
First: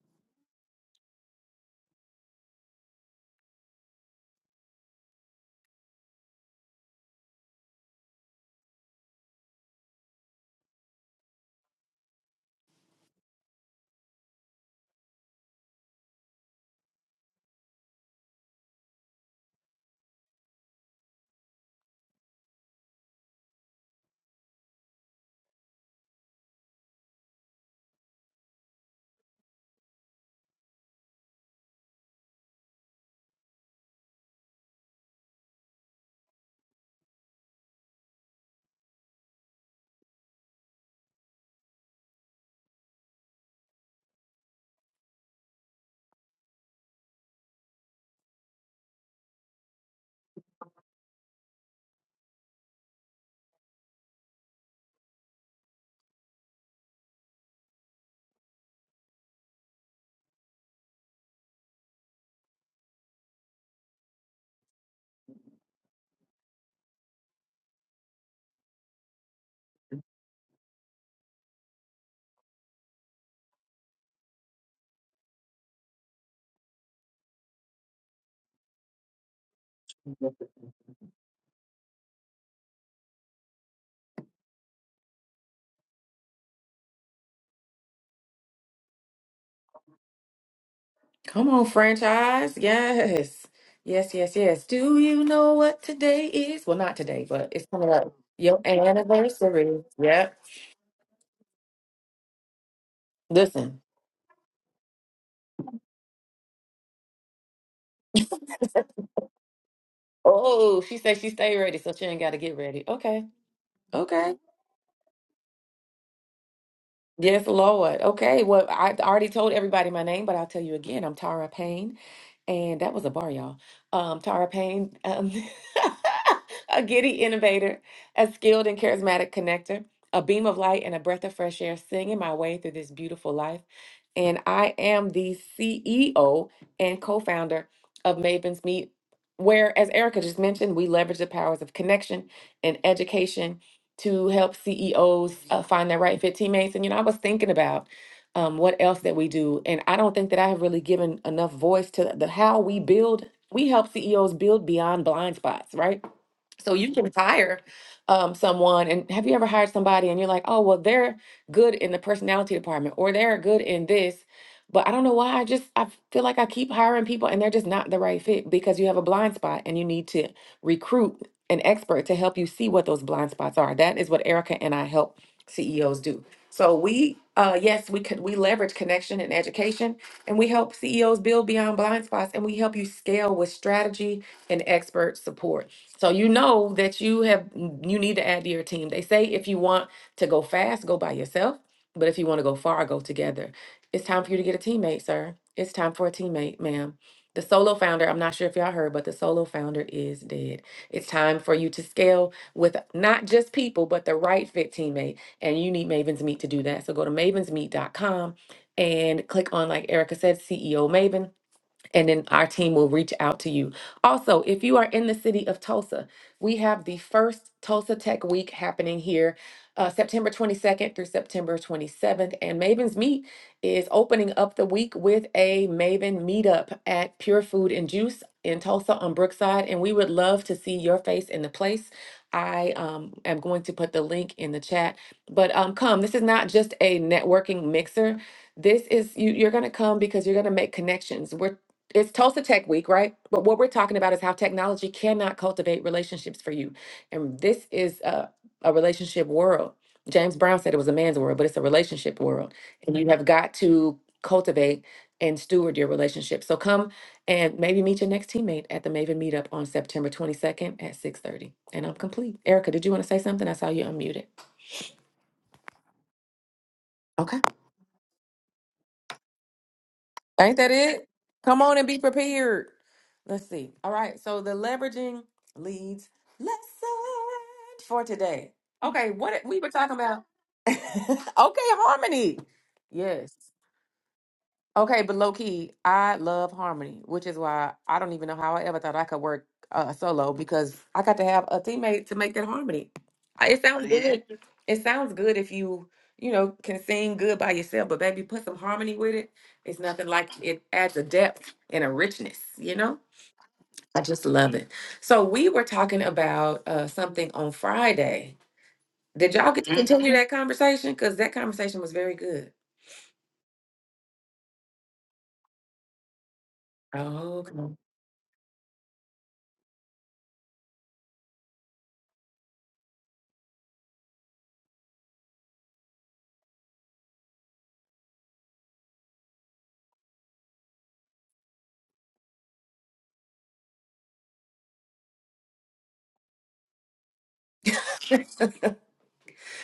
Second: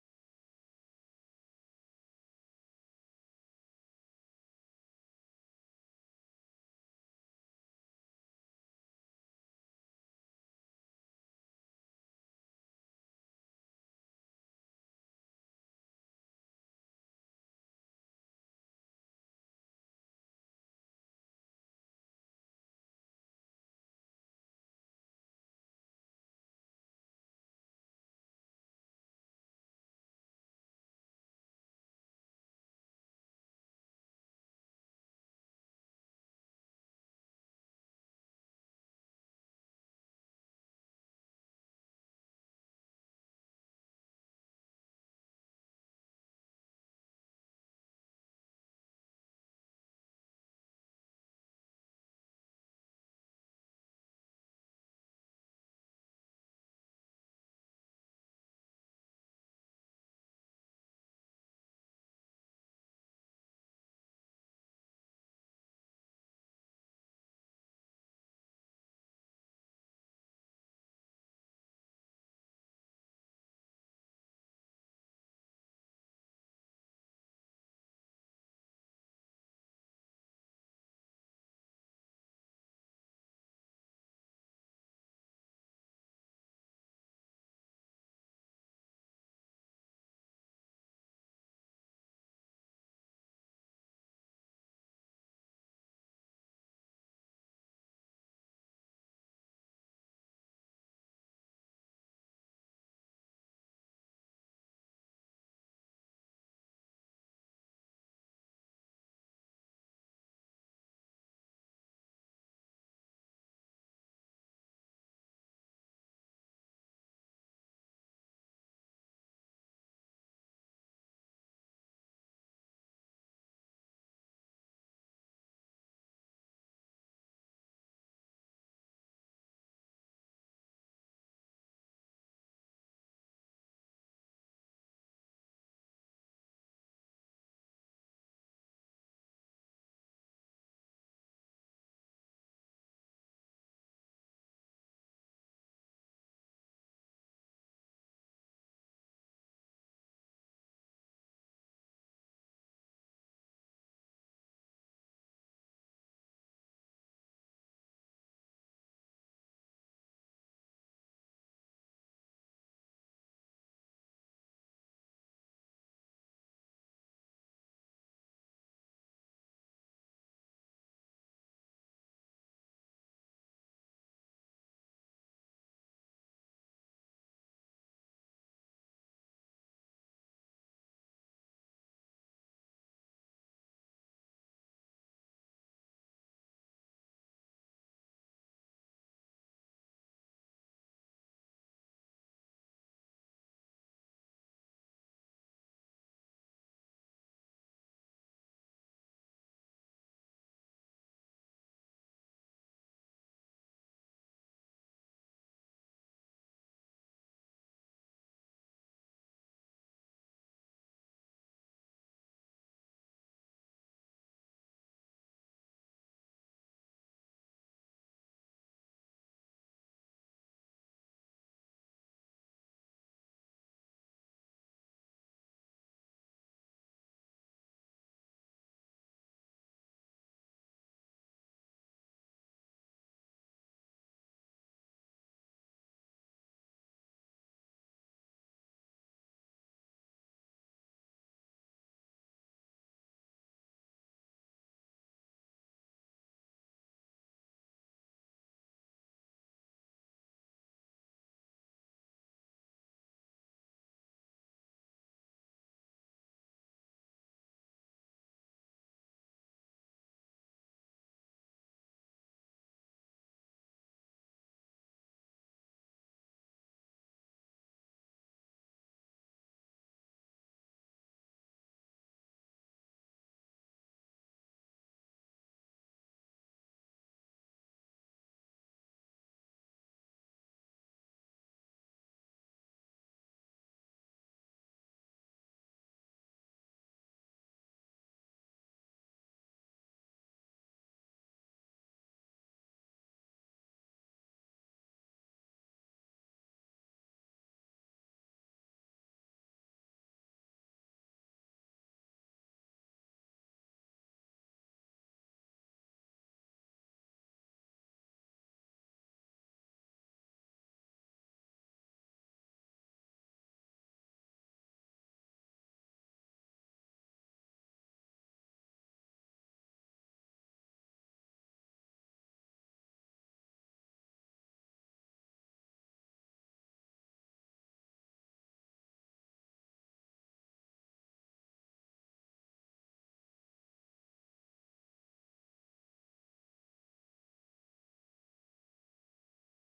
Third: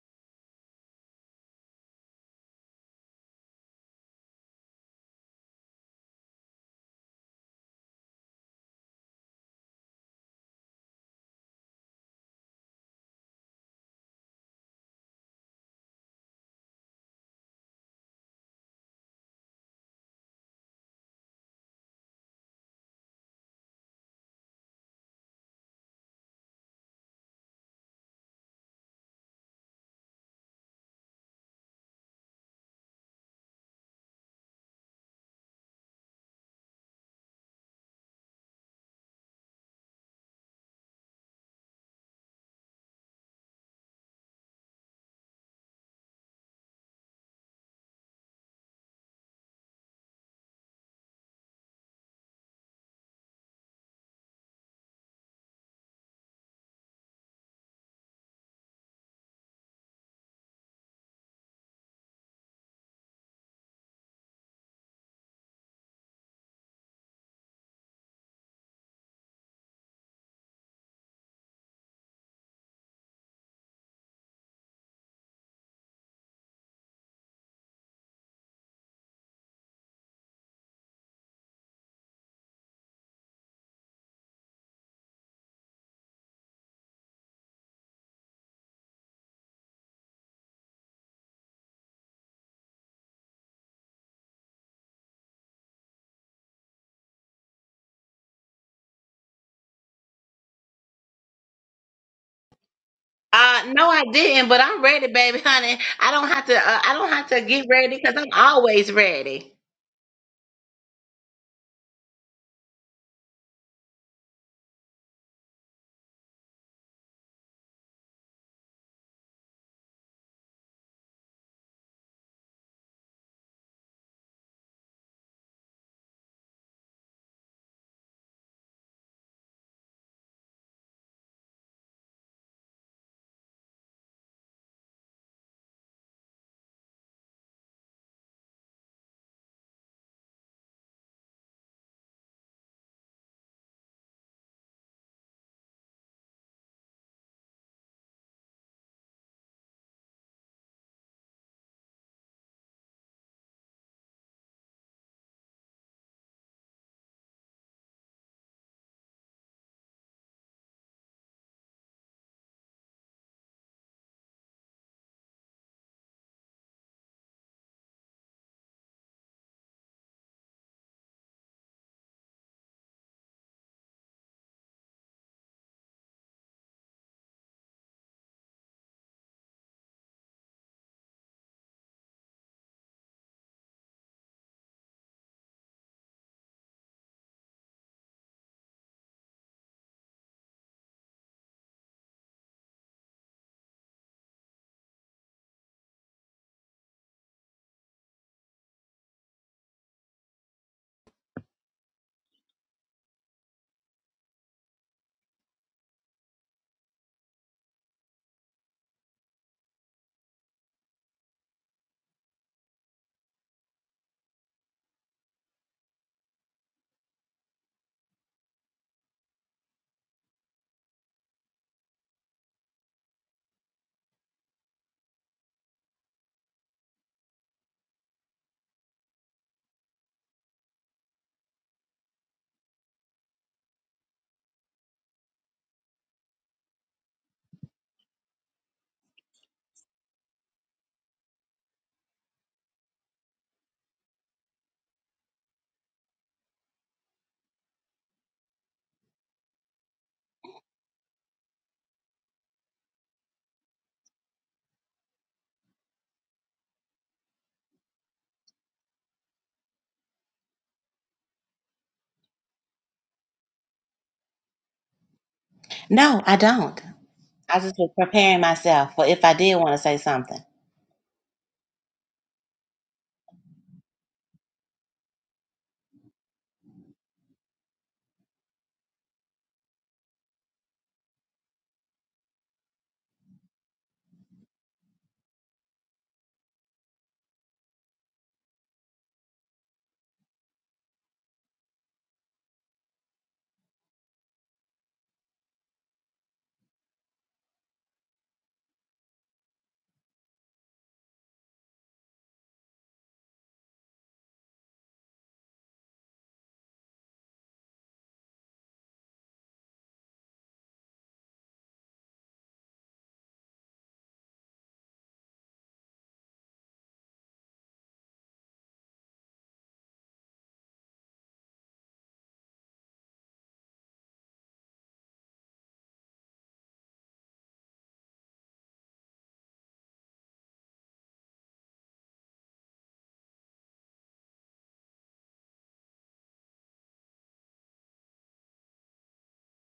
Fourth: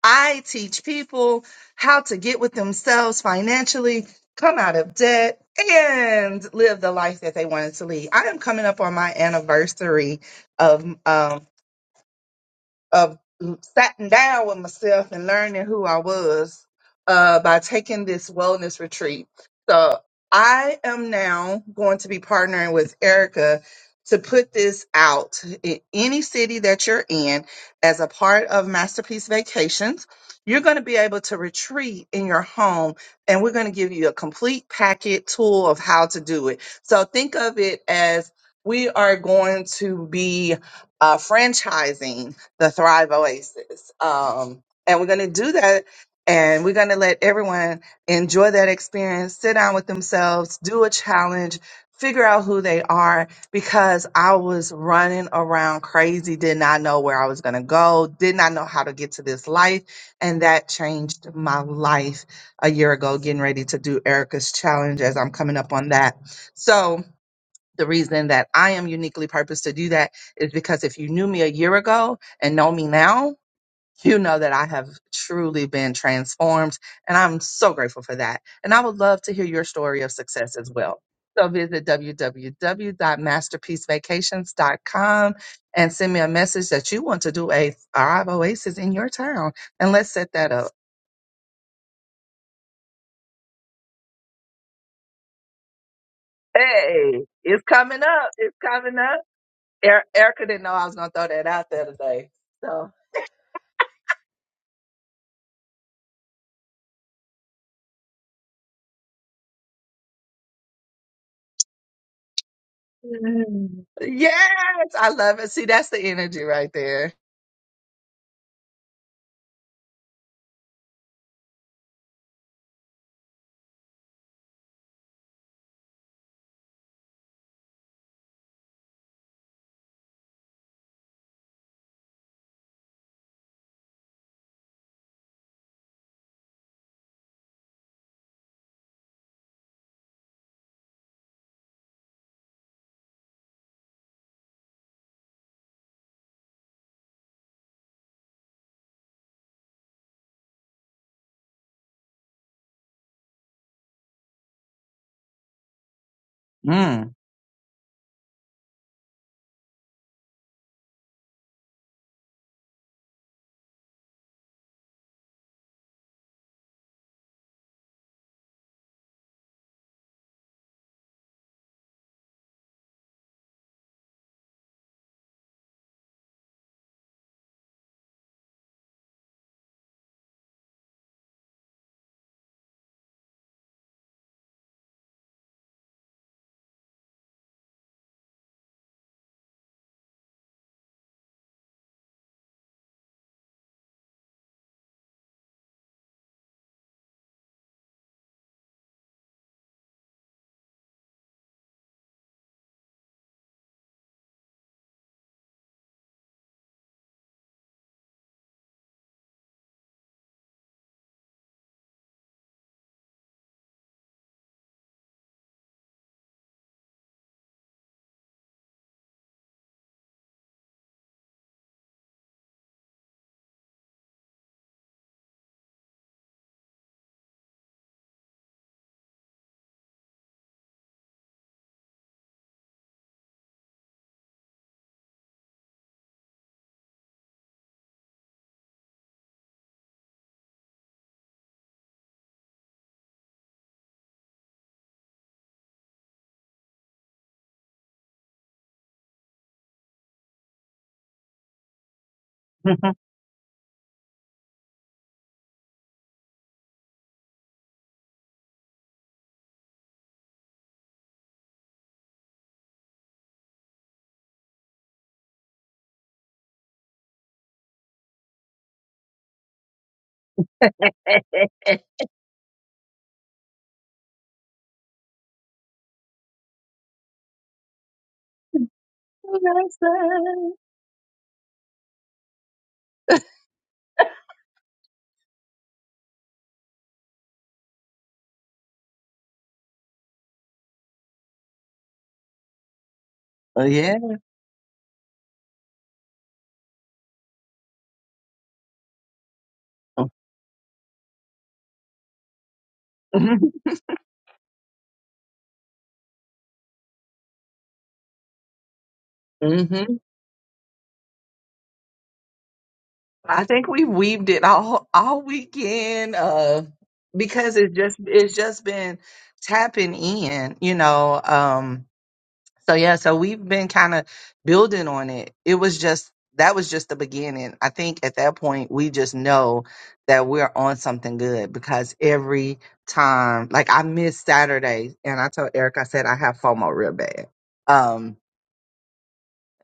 [SPEAKER 2] I teach people how to get with themselves financially, come out of debt, and live the life that they wanted to lead. I am coming up on my anniversary of um, of sitting down with myself and learning who I was uh, by taking this wellness retreat. So I am now going to be partnering with Erica to put this out in any city that you're in as a part of Masterpiece Vacations. You're going to be able to retreat in your home, and we're going to give you a complete packet tool of how to do it. So think of it as we are going to be uh, franchising the Thrive Oasis. Um, and we're going to do that. And we're going to let everyone enjoy that experience, sit down with themselves, do a challenge, figure out who they are. Because I was running around crazy, did not know where I was going to go, did not know how to get to this life. And that changed my life a year ago, getting ready to do Erica's challenge as I'm coming up on that. So, the reason that I am uniquely purposed to do that is because if you knew me a year ago and know me now, you know that I have truly been transformed. And I'm so grateful for that. And I would love to hear your story of success as well. So visit www.masterpiecevacations.com and send me a message that you want to do a Thrive Oasis in your town. And let's set that up.
[SPEAKER 1] Come on, franchise. Yes. Yes, yes, yes. Do you know what today is? Well, not
[SPEAKER 2] Hey,
[SPEAKER 1] today, but
[SPEAKER 2] it's
[SPEAKER 1] it's coming
[SPEAKER 2] coming
[SPEAKER 1] up.
[SPEAKER 2] up. It's
[SPEAKER 1] Your
[SPEAKER 2] coming up.
[SPEAKER 1] anniversary.
[SPEAKER 2] E-
[SPEAKER 1] Yep.
[SPEAKER 2] Erica didn't know I was going to throw that out there today. so.
[SPEAKER 3] Uh,
[SPEAKER 1] Listen.
[SPEAKER 3] no, I didn't, but I'm ready, baby, honey. I don't have to. Uh, I don't have to get ready because I'm always ready.
[SPEAKER 1] Oh, she said she stay ready, so she ain't got to get ready. Okay. Okay.
[SPEAKER 2] Yes, I love it. See, that's the energy right there.
[SPEAKER 1] Yes, Lord. Okay. Well, I already told everybody my name, but I'll tell you again. I'm Tara Payne. And that was a bar, y'all. Um, Tara Payne, um, a giddy innovator, a skilled and charismatic connector, a beam of light, and a breath of fresh air, singing my way through this beautiful life. And I am the CEO and co founder of Maven's Meet, where, as Erica just mentioned, we leverage the powers of connection and education to help CEOs uh, find their right fit teammates. And, you know, I was thinking about um, what else that we do. And I don't think that I have really given enough voice to the how we build. We help CEOs build beyond blind spots, right? So you can
[SPEAKER 2] Mm.
[SPEAKER 1] hire um, someone, and have you ever hired somebody and you're like, oh, well, they're good in the personality department or they're good in this, but I don't know why. I just I feel like I keep hiring people and they're just not the right fit because you have a blind spot and you need to recruit an expert to help you see what those blind spots are. That is what Erica and I help CEOs do. So we, uh, yes, we could we leverage connection and education, and we help CEOs build beyond blind spots, and we help you scale with strategy and expert support. So you know that you have you need to add to your team. They say if you want to go fast, go by yourself, but if you want to go far, go together. It's time for you to get a teammate, sir. It's time for a teammate, ma'am. The solo founder, I'm not sure if y'all heard, but the solo founder is dead. It's time for you to scale with not just people, but the right fit teammate. And you need Maven's Meet to do that. So go to Maven's Meet dot com and click on, like Erica said, CEO Maven and then our team will reach out to you. Also, if you are in the city of Tulsa, we have the first Tulsa Tech Week happening here uh, September 22nd through September 27th. And Maven's Meet is opening up the week with a Maven meetup at Pure Food and Juice in Tulsa on Brookside. And we would love to see your face in the place. I um, am going to put the link in the chat. But um, come, this is not just a networking mixer this is you, you're going to come because you're going to make connections We're it's Tulsa Tech Week, right? But what we're talking about is how technology cannot cultivate relationships for you. And this is a, a relationship world. James Brown said it was a man's world, but it's a relationship world. And you have got to cultivate and steward your relationship. So come and maybe meet your next teammate at the Maven meetup on September 22nd at 6:30. And I'm complete. Erica, did you want to say something? I saw you unmuted.
[SPEAKER 3] No, I don't.
[SPEAKER 1] Okay.
[SPEAKER 3] I just was preparing myself for if I did want to say something.
[SPEAKER 1] Ain't that it? Come on and be prepared. Let's see. All right. So the leveraging leads lesson for today. Okay, what we were talking about. okay, harmony. Yes. Okay, but low key, I love harmony, which is why I don't even know how I ever thought I could work uh, solo because I got to have a teammate to make that harmony. I- It
[SPEAKER 2] Oh,
[SPEAKER 1] sounds
[SPEAKER 2] yeah.
[SPEAKER 1] Yeah. good. It sounds good if you, you know, can sing good by yourself, but baby, put some harmony with it. It's nothing like it adds a depth and a richness, you know? I just love it. So we were talking about uh, something on Friday. Did y'all get to Mm.
[SPEAKER 2] Mm-hmm.
[SPEAKER 1] continue Mhm. that conversation? Because that conversation was very good.
[SPEAKER 2] I think we weaved it all all weekend, uh,
[SPEAKER 1] Oh,
[SPEAKER 2] because it's just it's just been tapping in, you know. Um, So yeah, so we've been kind of building on it. It was just that was just the beginning. I think at that point we just know that we're on something good because every time like I missed Saturday and I told Eric I said I have FOMO real bad. Um
[SPEAKER 1] okay.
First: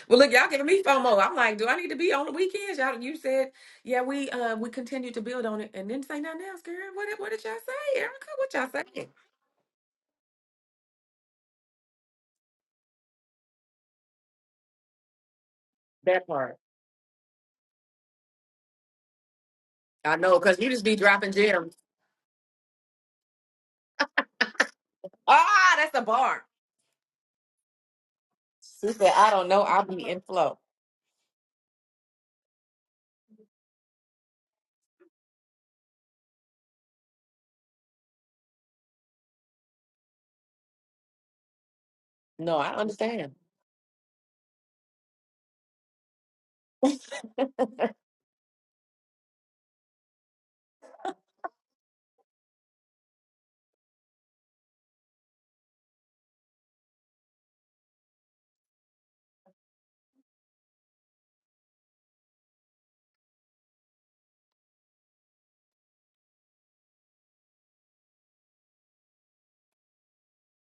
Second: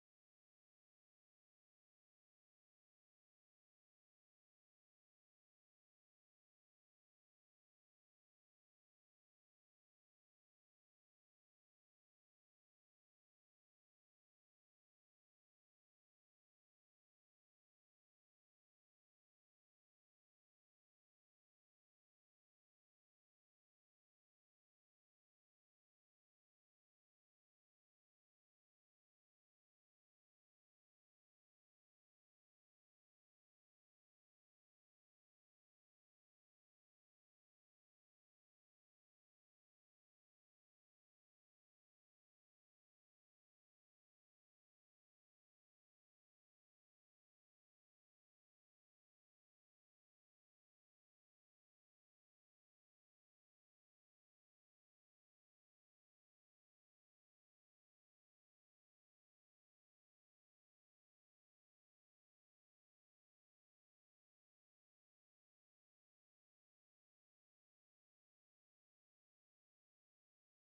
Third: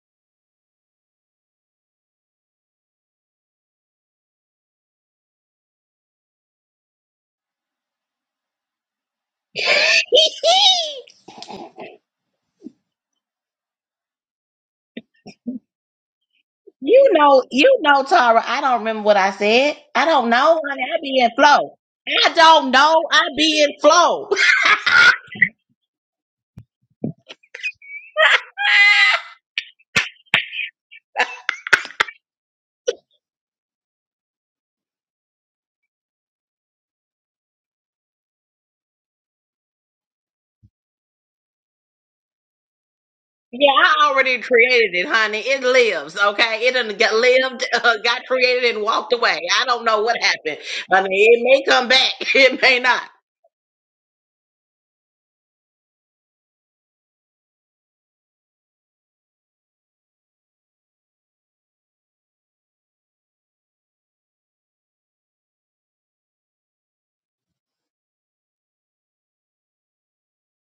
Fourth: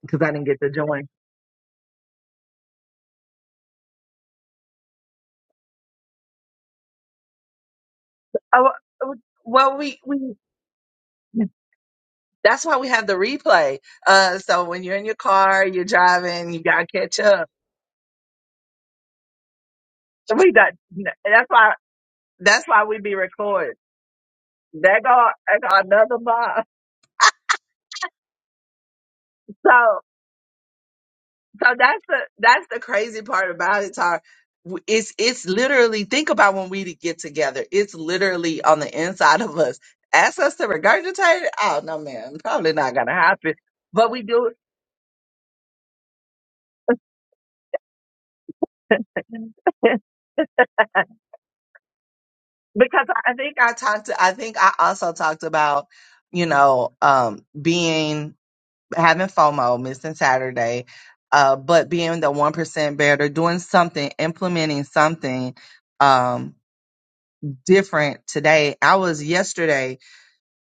[SPEAKER 1] Well,
[SPEAKER 2] cuz I
[SPEAKER 1] look,
[SPEAKER 2] didn't
[SPEAKER 1] y'all
[SPEAKER 2] get
[SPEAKER 1] giving
[SPEAKER 2] to
[SPEAKER 1] me
[SPEAKER 2] join.
[SPEAKER 1] FOMO. I'm like, do I need to be on the weekends? Y'all, you said, yeah, we uh, we continue to build on it, and then say nothing else, girl. What did- what did y'all say, Erica? What y'all
[SPEAKER 2] Oh
[SPEAKER 1] say?
[SPEAKER 2] well we we that's why we have the replay. Uh so when you're in your car, you're
[SPEAKER 1] That
[SPEAKER 2] driving,
[SPEAKER 1] part,
[SPEAKER 2] you got to
[SPEAKER 3] you
[SPEAKER 2] catch
[SPEAKER 3] know,
[SPEAKER 2] up.
[SPEAKER 3] you know, Tara. I don't remember what I said. I
[SPEAKER 1] I
[SPEAKER 3] don't
[SPEAKER 2] So
[SPEAKER 1] know,
[SPEAKER 2] we
[SPEAKER 1] cause
[SPEAKER 3] know,
[SPEAKER 1] you
[SPEAKER 2] got
[SPEAKER 3] honey.
[SPEAKER 1] just be
[SPEAKER 3] I be in
[SPEAKER 1] dropping
[SPEAKER 2] that's why
[SPEAKER 3] flow.
[SPEAKER 1] gems.
[SPEAKER 3] I
[SPEAKER 2] that's
[SPEAKER 3] don't
[SPEAKER 2] why we
[SPEAKER 3] know.
[SPEAKER 2] be
[SPEAKER 3] I be
[SPEAKER 2] recording.
[SPEAKER 3] in flow.
[SPEAKER 2] They got they
[SPEAKER 1] Ah,
[SPEAKER 2] got
[SPEAKER 1] that's a
[SPEAKER 2] another
[SPEAKER 1] bar.
[SPEAKER 2] bar.
[SPEAKER 1] She said, I don't know. I'll
[SPEAKER 2] So
[SPEAKER 1] be in flow.
[SPEAKER 2] so that's the that's the crazy part about it, Tar. W- It's it's literally think about when we get together. It's literally on the inside of us. Ask us to regurgitate it. Oh no, man,
[SPEAKER 1] No,
[SPEAKER 2] probably
[SPEAKER 1] I
[SPEAKER 2] not gonna
[SPEAKER 1] understand.
[SPEAKER 2] happen.
[SPEAKER 3] Yeah, I
[SPEAKER 2] But we
[SPEAKER 3] already
[SPEAKER 2] do it
[SPEAKER 3] created it, honey. It lives, okay? It done got lived, uh, got created, and walked away. I don't know what happened. I mean, it may come back. It may not.
[SPEAKER 2] because I I think I talked. I think I also talked about you know um being having FOMO, missing Saturday, uh, but being the one percent better, doing something, implementing something Um, different today. I was yesterday,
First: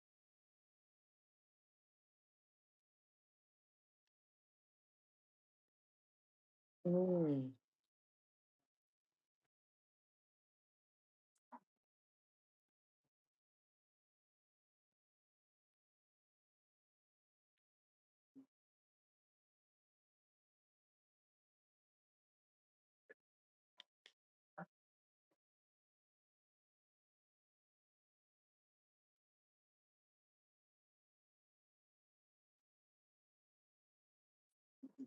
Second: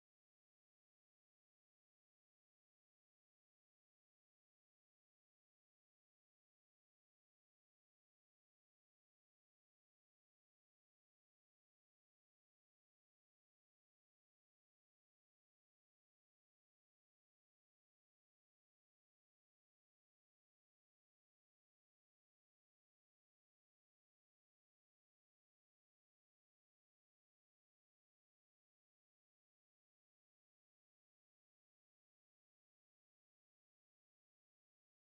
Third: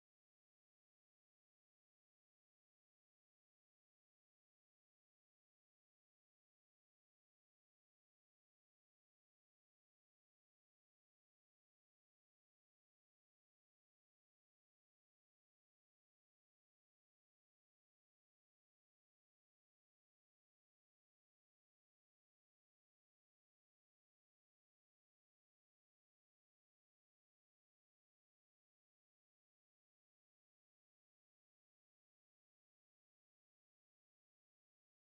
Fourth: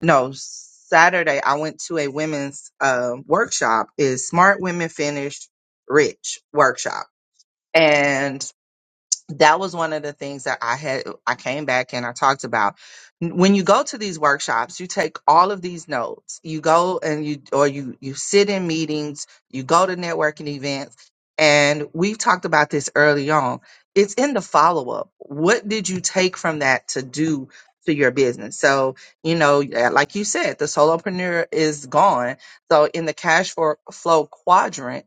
[SPEAKER 2] no, Saturday, I went to a women's uh, workshop. Is Smart Women Finish Rich workshop.
[SPEAKER 1] Mm.
[SPEAKER 2] and that was one of the things that I had I came back and I talked about. When you go to these workshops, you take all of these notes. You go and you or you you sit in meetings, you go to networking events, and we've talked about this early on. It's in the follow-up. What did you take from that to do to your business? So, you know, yeah, like you said, the solopreneur is gone. So in the cash for flow quadrant,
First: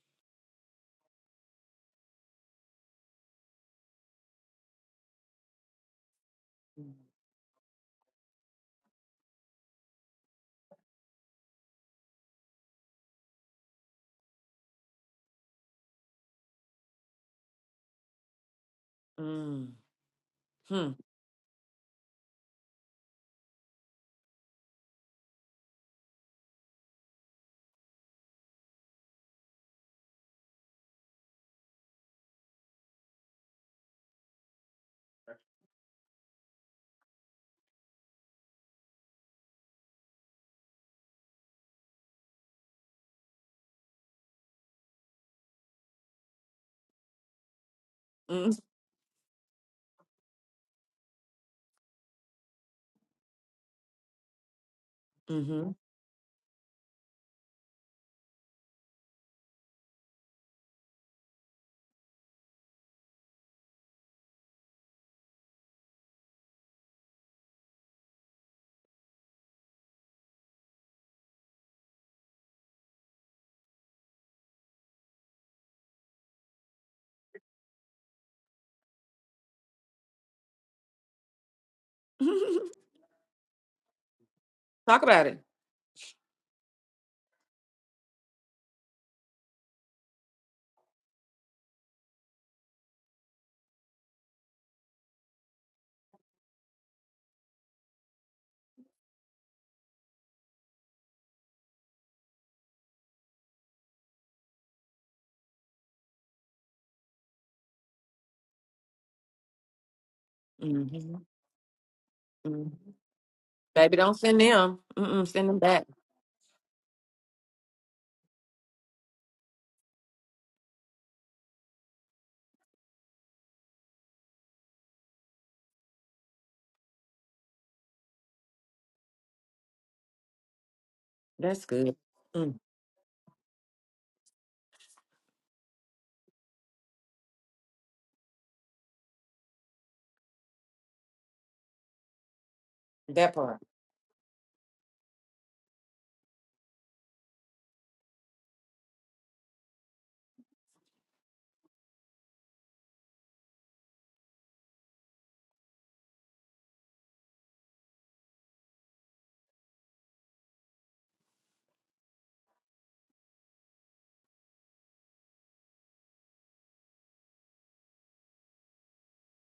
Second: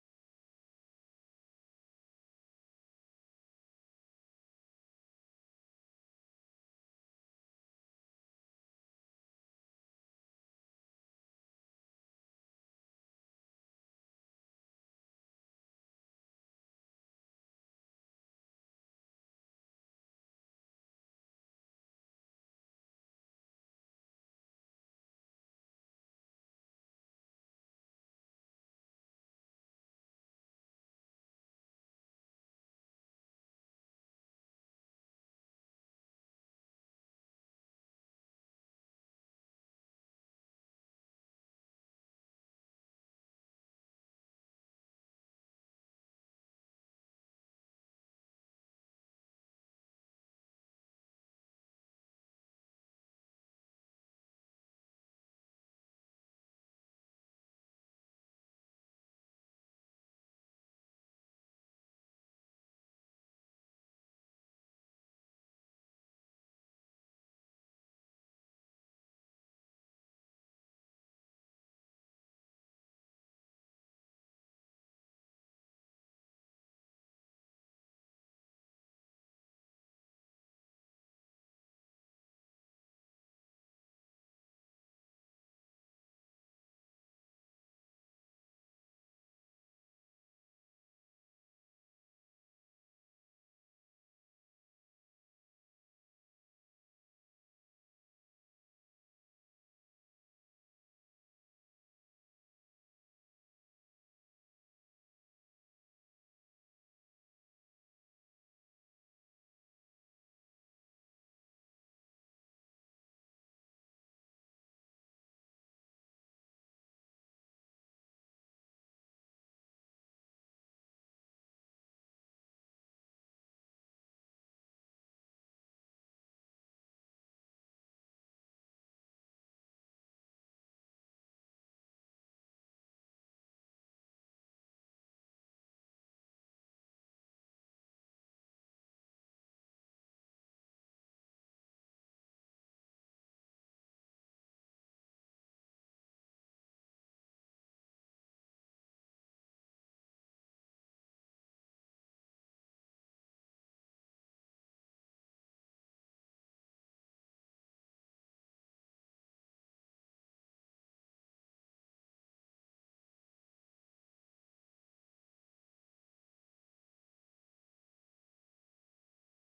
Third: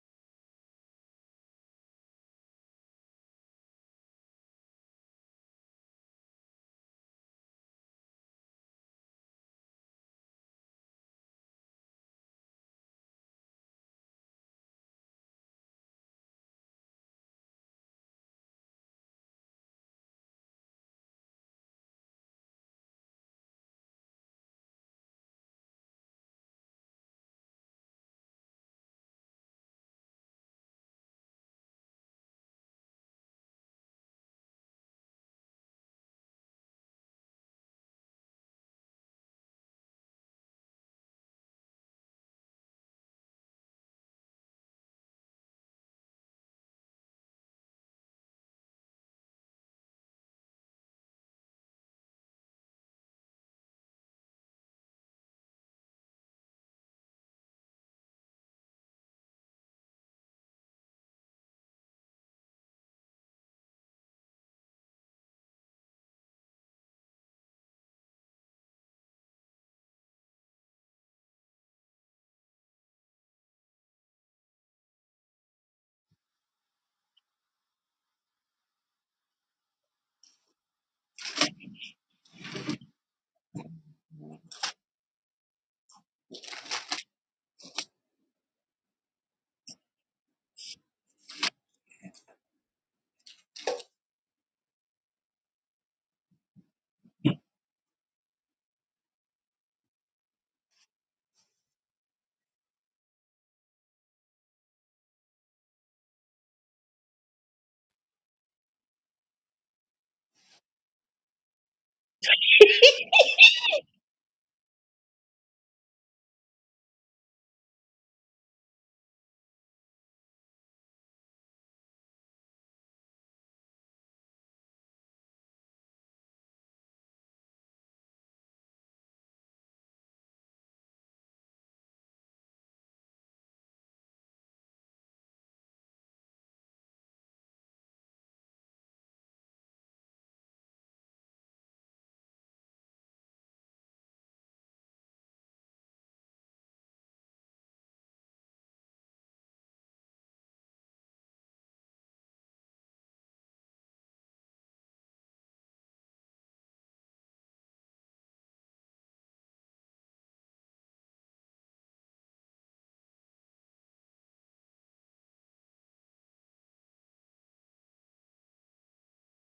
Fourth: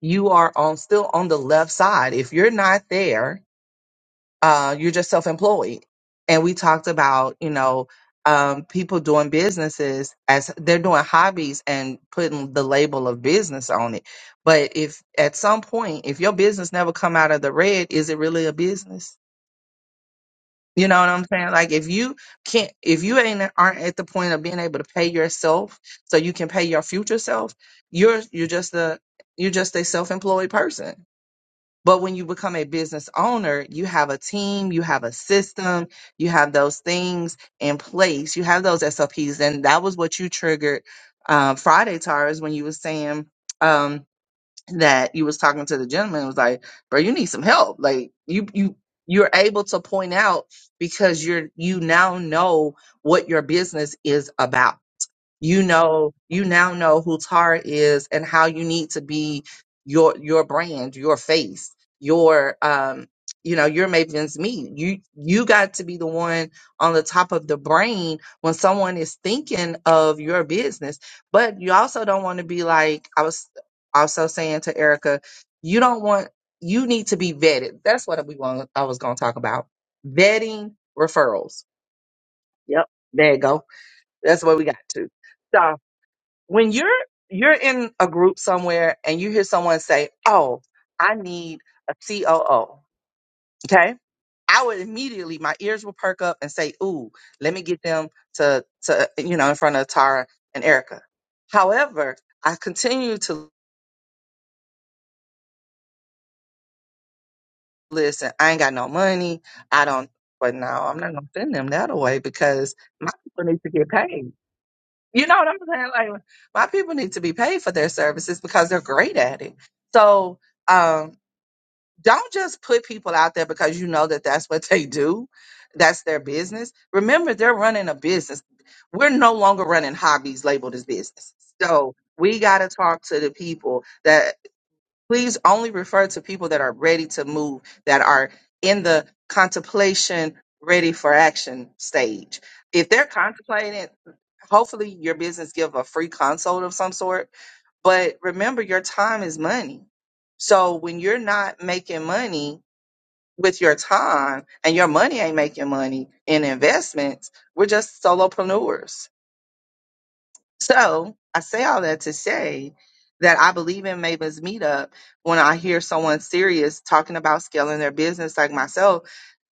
[SPEAKER 2] you are on still on the left side. If you're not there, uh, you're just self-employed. And we talked about, you know, um, people doing businesses as they're doing hobbies and putting the label of business on it. But if at some point, if your business never come out of the red, is it really a business?
[SPEAKER 1] Mm.
[SPEAKER 2] You
[SPEAKER 1] Hmm.
[SPEAKER 2] know what I'm saying? Like if you can't, if you ain't aren't at the point of being able to pay yourself, so you can pay your future self, you're you're just a you're just a self-employed person but when you become a business owner, you have a team, you have a system, you have those things in place, you have those SOPs. And that was what you triggered um, Friday, Tara, is when you was saying um, that you was talking to the gentleman. It was like, bro, you need some help. Like you,
[SPEAKER 1] Mm.
[SPEAKER 2] you, you're able to point out because you're, you now know what your business is about you
[SPEAKER 1] Mm-hmm.
[SPEAKER 2] know you now know who Tara is and how you need to be your your brand, your face, your um you know your Maven's meet. You you got to be the one on the top of the brain when someone is thinking of your business. But you also don't want to be like I was also saying to Erica, you don't want you need to be vetted. That's what we want I was gonna talk about. Vetting referrals. Yep, there you go. That's what we got
[SPEAKER 1] Talk
[SPEAKER 2] to.
[SPEAKER 1] about it.
[SPEAKER 2] So, when you're you're in a group somewhere and you hear someone say, "Oh, I need a COO," okay, I would immediately my ears would perk up and say, "Ooh, let me get them to to you know in front of Tara and Erica." However, I continue to listen. I ain't got no money. I don't. But no, I'm not
[SPEAKER 1] Mm-hmm.
[SPEAKER 2] gonna send them that away
[SPEAKER 1] hmm
[SPEAKER 2] because my people need to get
[SPEAKER 1] Baby, don't
[SPEAKER 2] paid.
[SPEAKER 1] send them.
[SPEAKER 2] You
[SPEAKER 1] Mm-mm,
[SPEAKER 2] know what
[SPEAKER 1] send
[SPEAKER 2] I'm
[SPEAKER 1] them back.
[SPEAKER 2] saying? Like my people need to be paid for their services because they're great at it. So. um don't just put people out there because you know that that's what they do that's their business remember they're running a business we're no longer running hobbies labeled as business
[SPEAKER 1] That's
[SPEAKER 2] so
[SPEAKER 1] good.
[SPEAKER 2] we got
[SPEAKER 1] Mm,
[SPEAKER 2] to talk to the people that please only refer to people that are ready to move that are in the contemplation ready for action stage if they're
[SPEAKER 1] that part.
[SPEAKER 2] contemplating hopefully your business give a free consult of some sort but remember your time is money so when you're not making money with your time and your money ain't making money in investments. We're just solopreneurs. So I say all that to say that I believe in Maven's meetup when I hear someone serious talking about scaling their business like myself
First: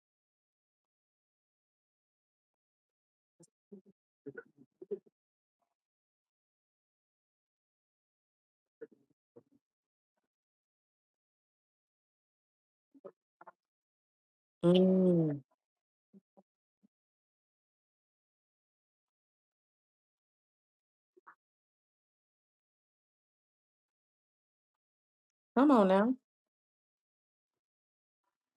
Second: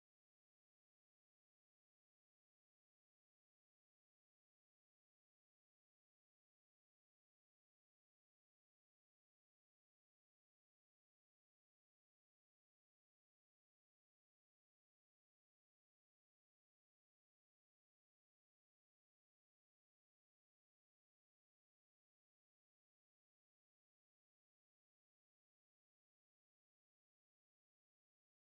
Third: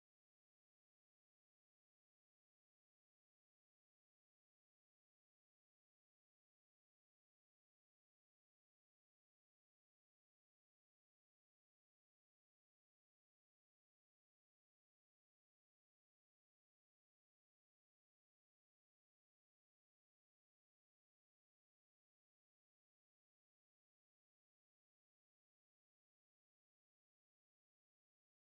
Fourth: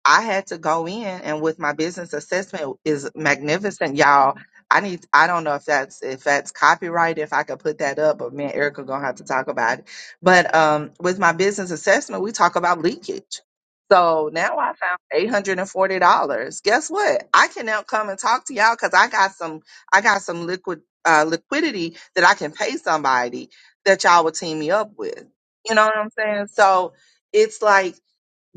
[SPEAKER 2] I had to go in and with my business assessment is magnificent, y'all. I need I don't know if that's if that's copyright, if I could put that up, but me and Erica gonna have to talk about it. But um with my business assessment, we talk about leakage. So now I found eight
[SPEAKER 1] Mm,
[SPEAKER 2] hundred and forty dollars. Guess what? I can now come and talk to y'all because I got some I got some liquid uh liquidity that I can pay somebody that y'all would team me up with.
[SPEAKER 1] come
[SPEAKER 2] You know
[SPEAKER 1] on
[SPEAKER 2] what I'm
[SPEAKER 1] now.
[SPEAKER 2] saying? So it's like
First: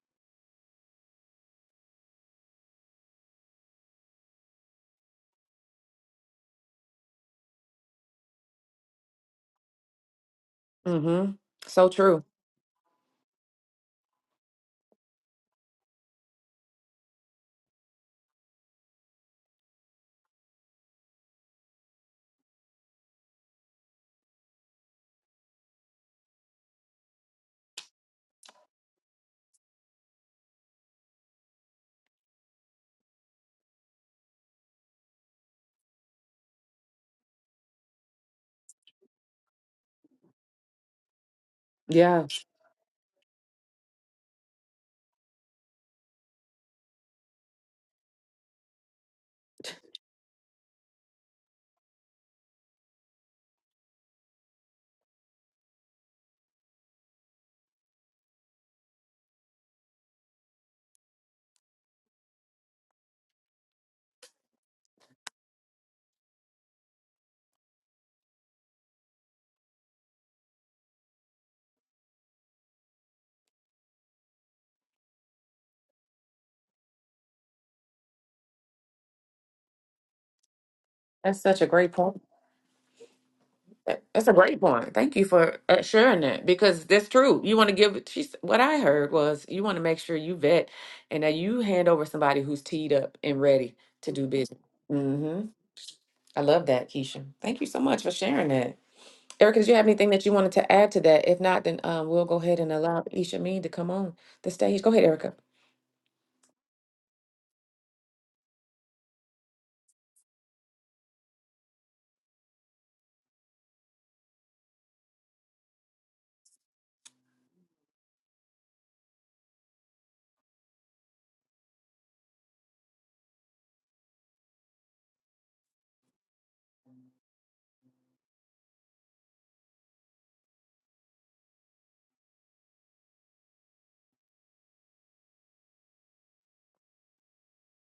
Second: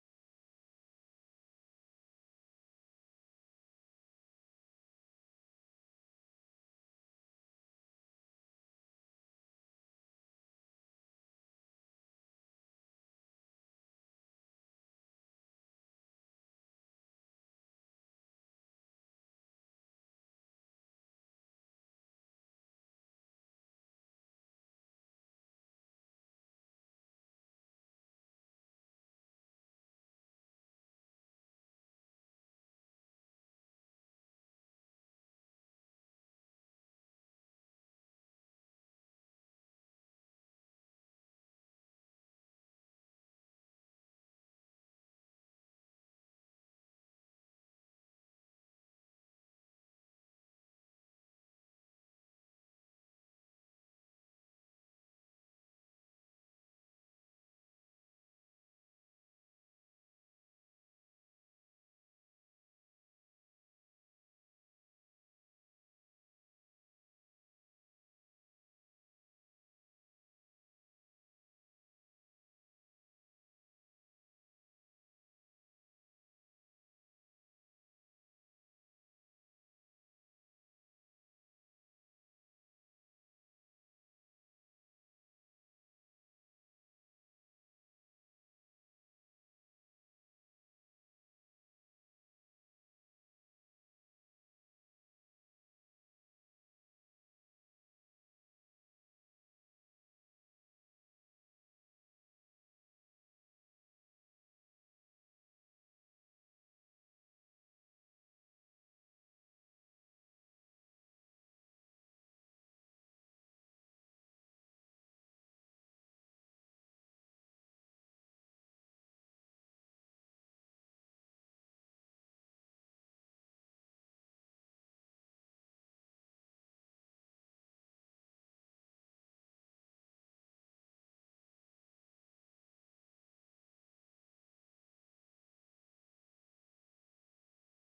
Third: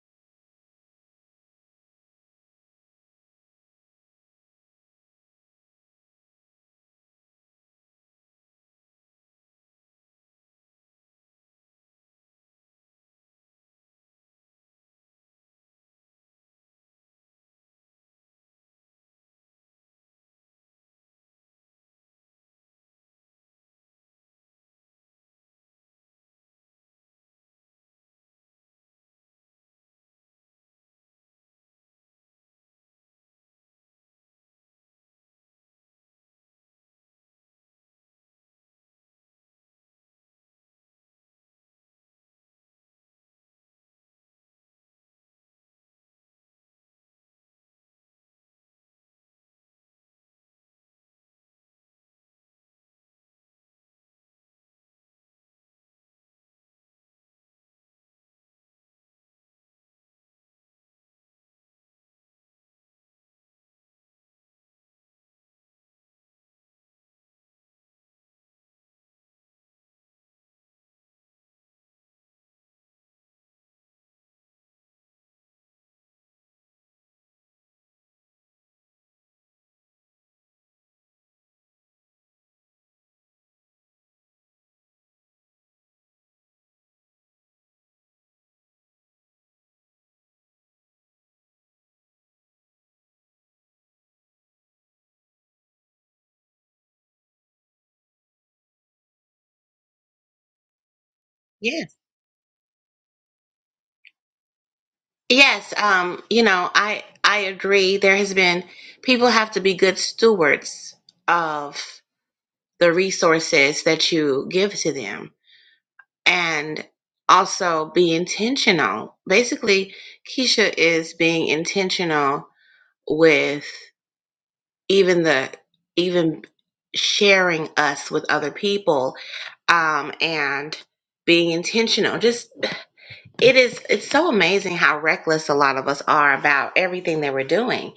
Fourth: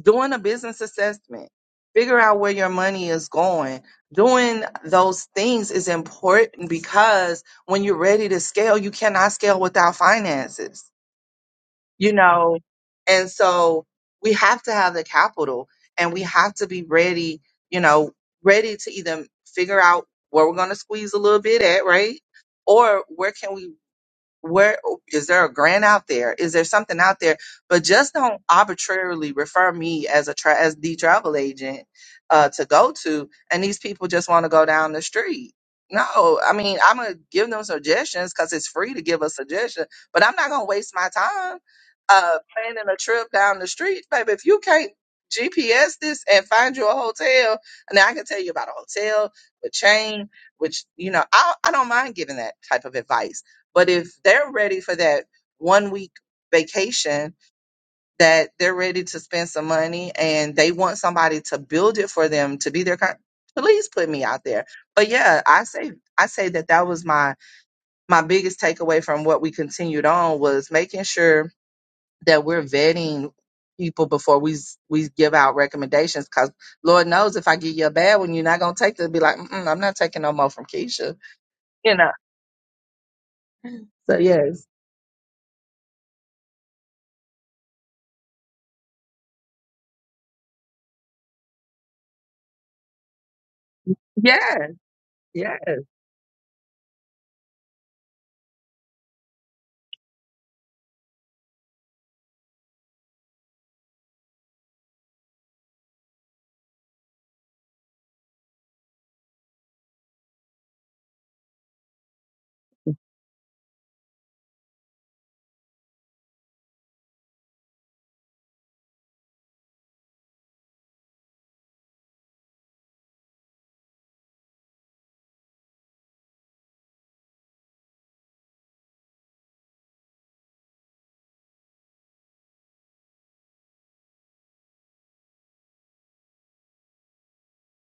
[SPEAKER 2] doing a business assessment, figure out where your money is going. Doing those things is important because when you're ready to scale, you cannot scale without finances,
[SPEAKER 1] Mm-hmm. So
[SPEAKER 2] you
[SPEAKER 1] true.
[SPEAKER 2] know? And so we have to have the capital and we have to be ready, you know, ready to either figure out where we're going to squeeze a little bit at, right? Or where can we where is there a grant out there is there something out there but just don't arbitrarily refer me as a tra- as the travel agent uh to go to and these people just want to go down the street no i mean i'm gonna give them suggestions because it's free to give a suggestion but i'm not gonna waste my time
[SPEAKER 1] Yeah.
[SPEAKER 2] uh planning a trip down the street baby if you can't gps this and find you a hotel and i can tell you about a hotel a chain which you know I, I don't mind giving that type of advice but if they're ready for that one week vacation, that they're ready to spend some money and they want somebody to build it for them to be their kind, please put me out there. But yeah, I say I say that that was my my biggest takeaway from what we continued on was making sure that we're vetting people before we s- we give out recommendations because Lord knows if I give you a bad one, you're not gonna take it. Be like, Mm-mm, I'm not taking no more from Keisha,
[SPEAKER 1] That's such a great
[SPEAKER 2] you know.
[SPEAKER 1] point. That-
[SPEAKER 2] So
[SPEAKER 1] That's a great
[SPEAKER 2] yes,
[SPEAKER 1] point. Thank you for uh, sharing that because that's true. You want to give, she's, what I heard was you want to make sure you vet and that you hand over somebody who's teed up and ready to do business.
[SPEAKER 2] yes,
[SPEAKER 1] Mm-hmm.
[SPEAKER 2] yes.
[SPEAKER 1] I love that, Keisha. Thank you so much for sharing that. Erica, do you have anything that you wanted to add to that? If not, then
[SPEAKER 3] Yes.
[SPEAKER 1] um, we'll go ahead and allow Isha Mean to come on the stage. Go ahead, Erica.
[SPEAKER 3] Yes. Um. You know, I I agree. There has been people have to be good stewards of the resources that you give to them, and also be intentional. Basically, Keisha is being intentional with even the even sharing us with other people um and being intentional just it is it's so amazing how reckless a lot of us are about everything that we're doing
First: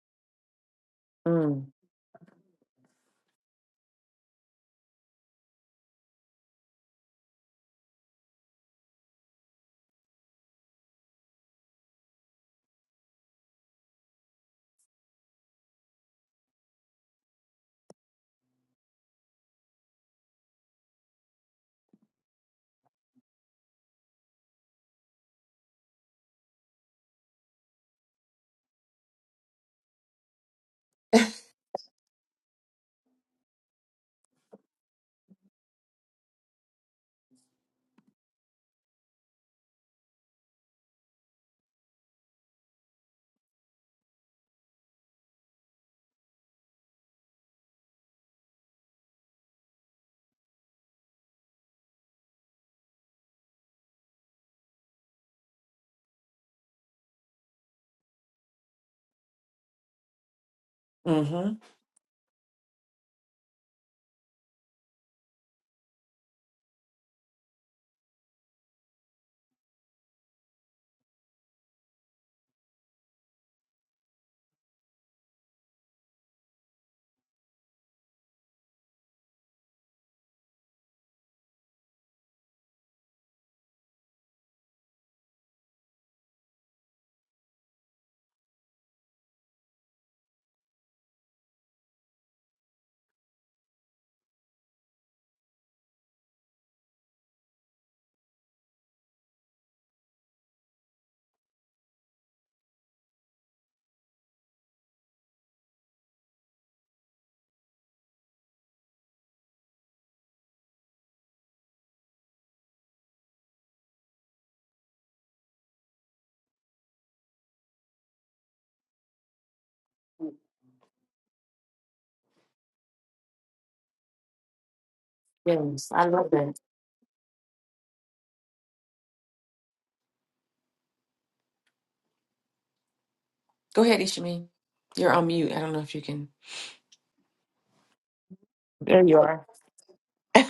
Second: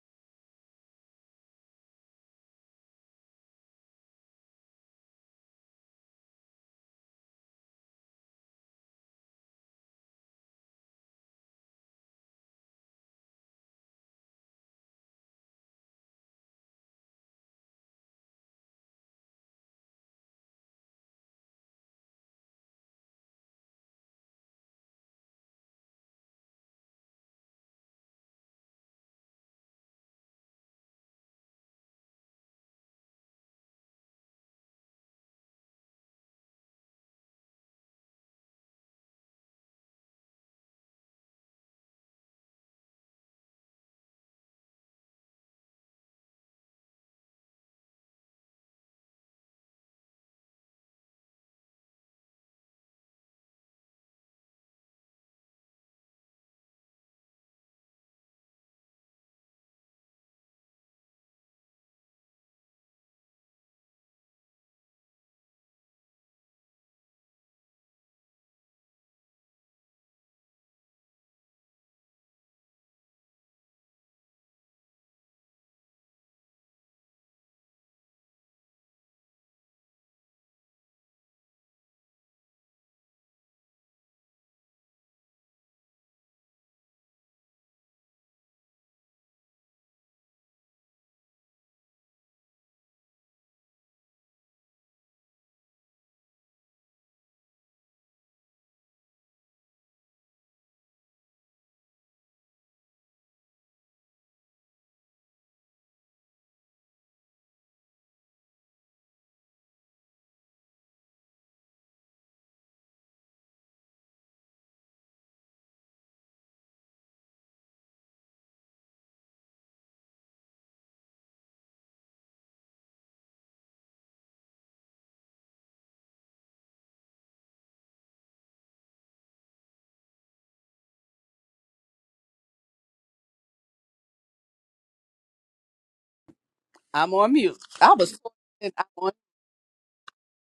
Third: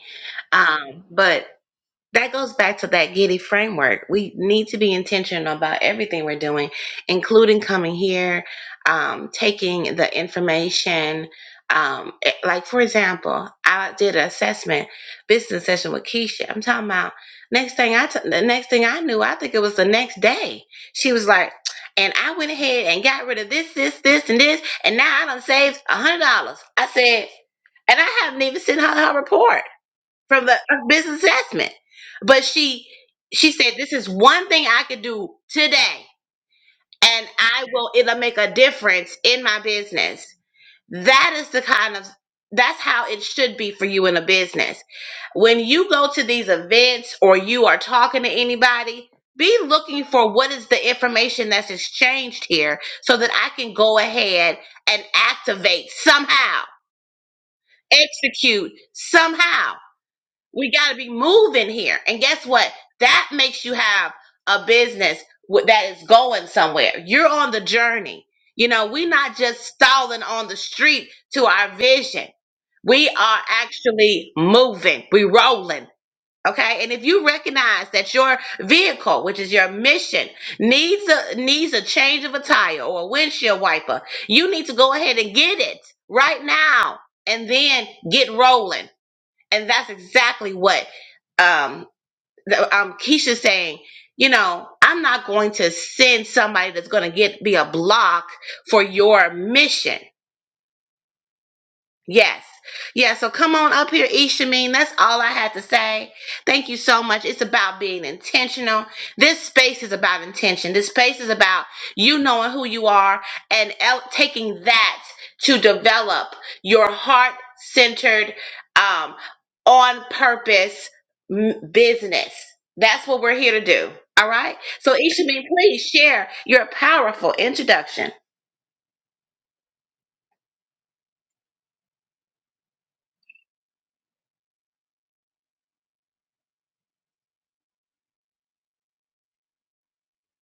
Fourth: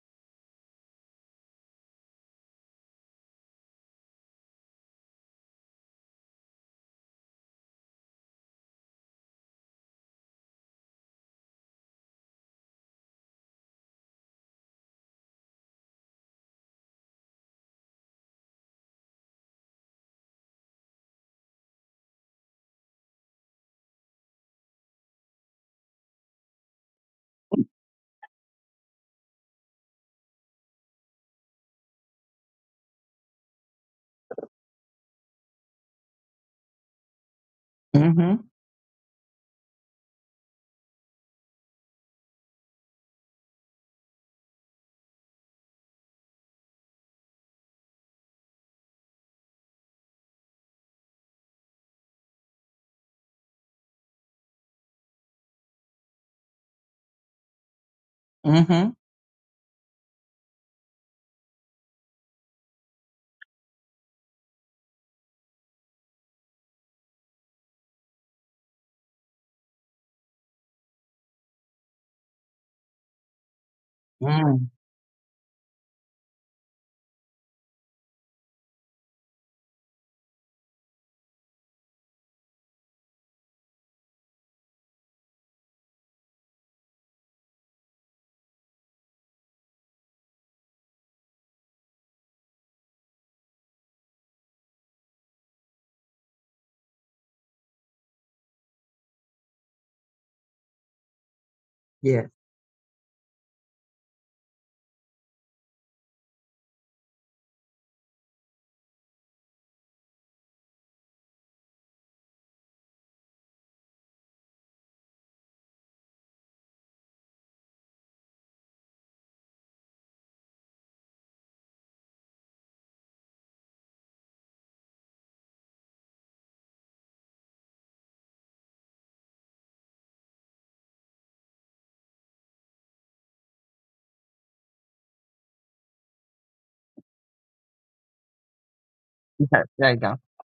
[SPEAKER 3] um but that goes back to that giddy framework we need to be intentional about everything we're doing including coming here um, taking the information um, eh, like for example i did an assessment business session with keisha i'm talking about next thing i t- the next thing i knew i think it was the next day she was like and i went ahead and got rid of this this this and this and now i done saved a hundred dollars i said and i haven't even sent her her report from the business assessment. But she she said, "This is one thing I could do today, and I will it'll make a difference in my business." That is the kind of that's how it should be for you in a business. When you go to these events or you are talking to anybody, be looking for what is the information that's exchanged here so that I can go ahead and activate somehow, execute
[SPEAKER 2] Mm-hmm.
[SPEAKER 3] somehow we got to be
[SPEAKER 1] Mm-hmm.
[SPEAKER 3] moving here. And guess what? That makes you have a business w- that is going somewhere. You're on the journey. You know, we're not just stalling on the street to our vision. We are actually
[SPEAKER 2] Mm.
[SPEAKER 3] moving. We are rolling. Okay. And if you recognize that your vehicle, which is your mission, needs a needs a change of a tire or a windshield wiper, you need to go ahead and get it right now and then get rolling and that's exactly what um, the, um, Keisha's saying. You know, I'm not going to send somebody that's going to get be a block for your mission
[SPEAKER 2] Yes.
[SPEAKER 3] Yes. Yeah, so come on up here, Ishameen. That's all I had to say. Thank you so much. It's about being intentional. This space is about intention. This space is about you knowing who you are and el- taking that to develop your heart centered, um, on purpose m- business. That's what we're here to do. All right. So, Ishameen, please
[SPEAKER 1] Yes, I
[SPEAKER 3] share
[SPEAKER 1] love that.
[SPEAKER 3] your powerful introduction.
[SPEAKER 1] Go ahead, Ishameen. You're on mute. I don't know if you can.
[SPEAKER 4] I'm on mute. I was. I'm
[SPEAKER 1] There
[SPEAKER 4] on.
[SPEAKER 1] you are.
[SPEAKER 2] Okay. There you go.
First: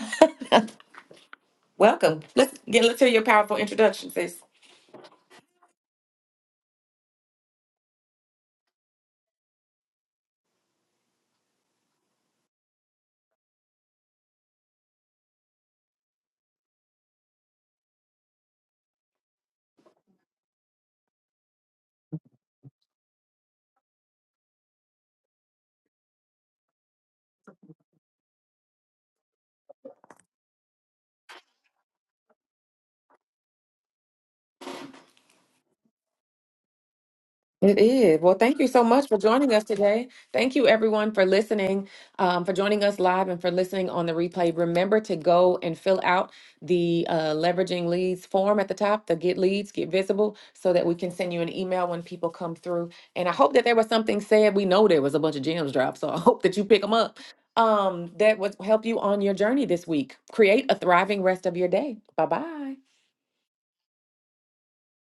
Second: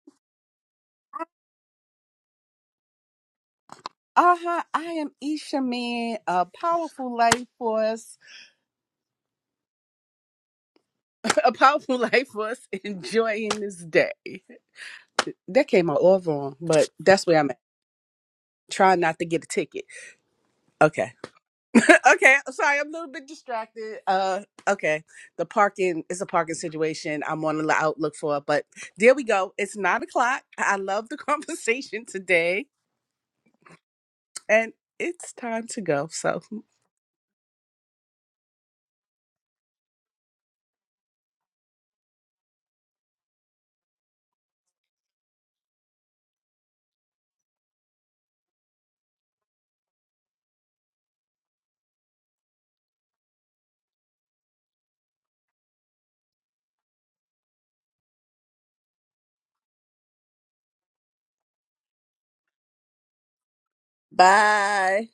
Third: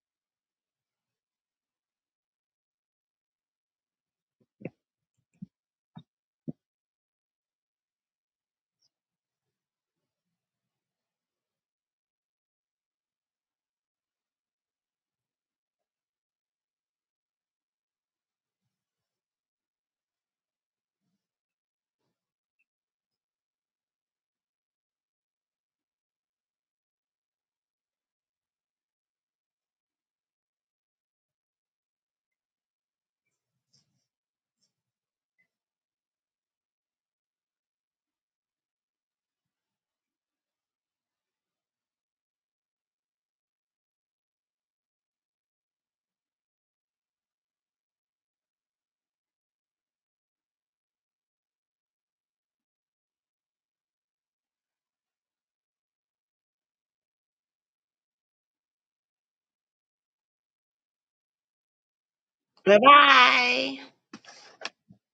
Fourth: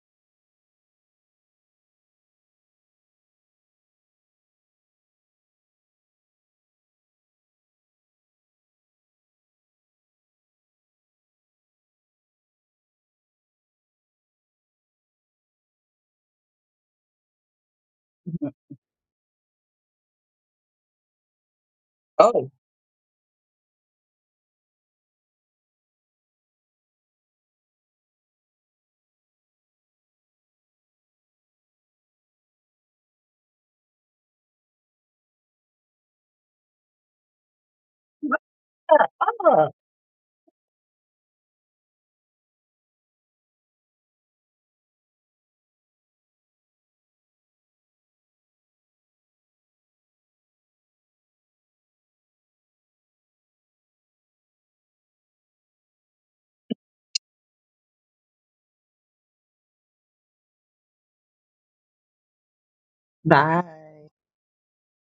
[SPEAKER 1] Welcome. Let's get. Let's hear your powerful introduction, sis.
[SPEAKER 4] Uh huh. I am Isha Man. A powerful life for us. A powerful life for us. Enjoying this day. That came out all wrong, but that's where I'm at.
[SPEAKER 2] Mhm.
[SPEAKER 4] Trying not to get a ticket. Okay. okay.
[SPEAKER 2] Oh.
[SPEAKER 4] I'm Sorry, I'm a little bit distracted. Uh. Okay. The parking is a parking situation. I'm on the outlook for, it, but there we go. It's nine o'clock. I love the conversation today, and it's time to go. So
[SPEAKER 1] It is. Well, thank you so much for joining us
[SPEAKER 2] Ah.
[SPEAKER 1] today. Thank you, everyone, for listening, um, for joining us live and for listening on the replay. Remember to go and fill out the uh, leveraging leads form at the top, the get leads, get visible, so that we can send you an email when people come through. And I hope that there was something said. We know there was a bunch of gems dropped, so I hope that you pick them up. Um, that would help you on your journey this week. Create a thriving rest of your day. Bye bye.
[SPEAKER 3] Bye bye.
[SPEAKER 2] Bye.
[SPEAKER 4] bye.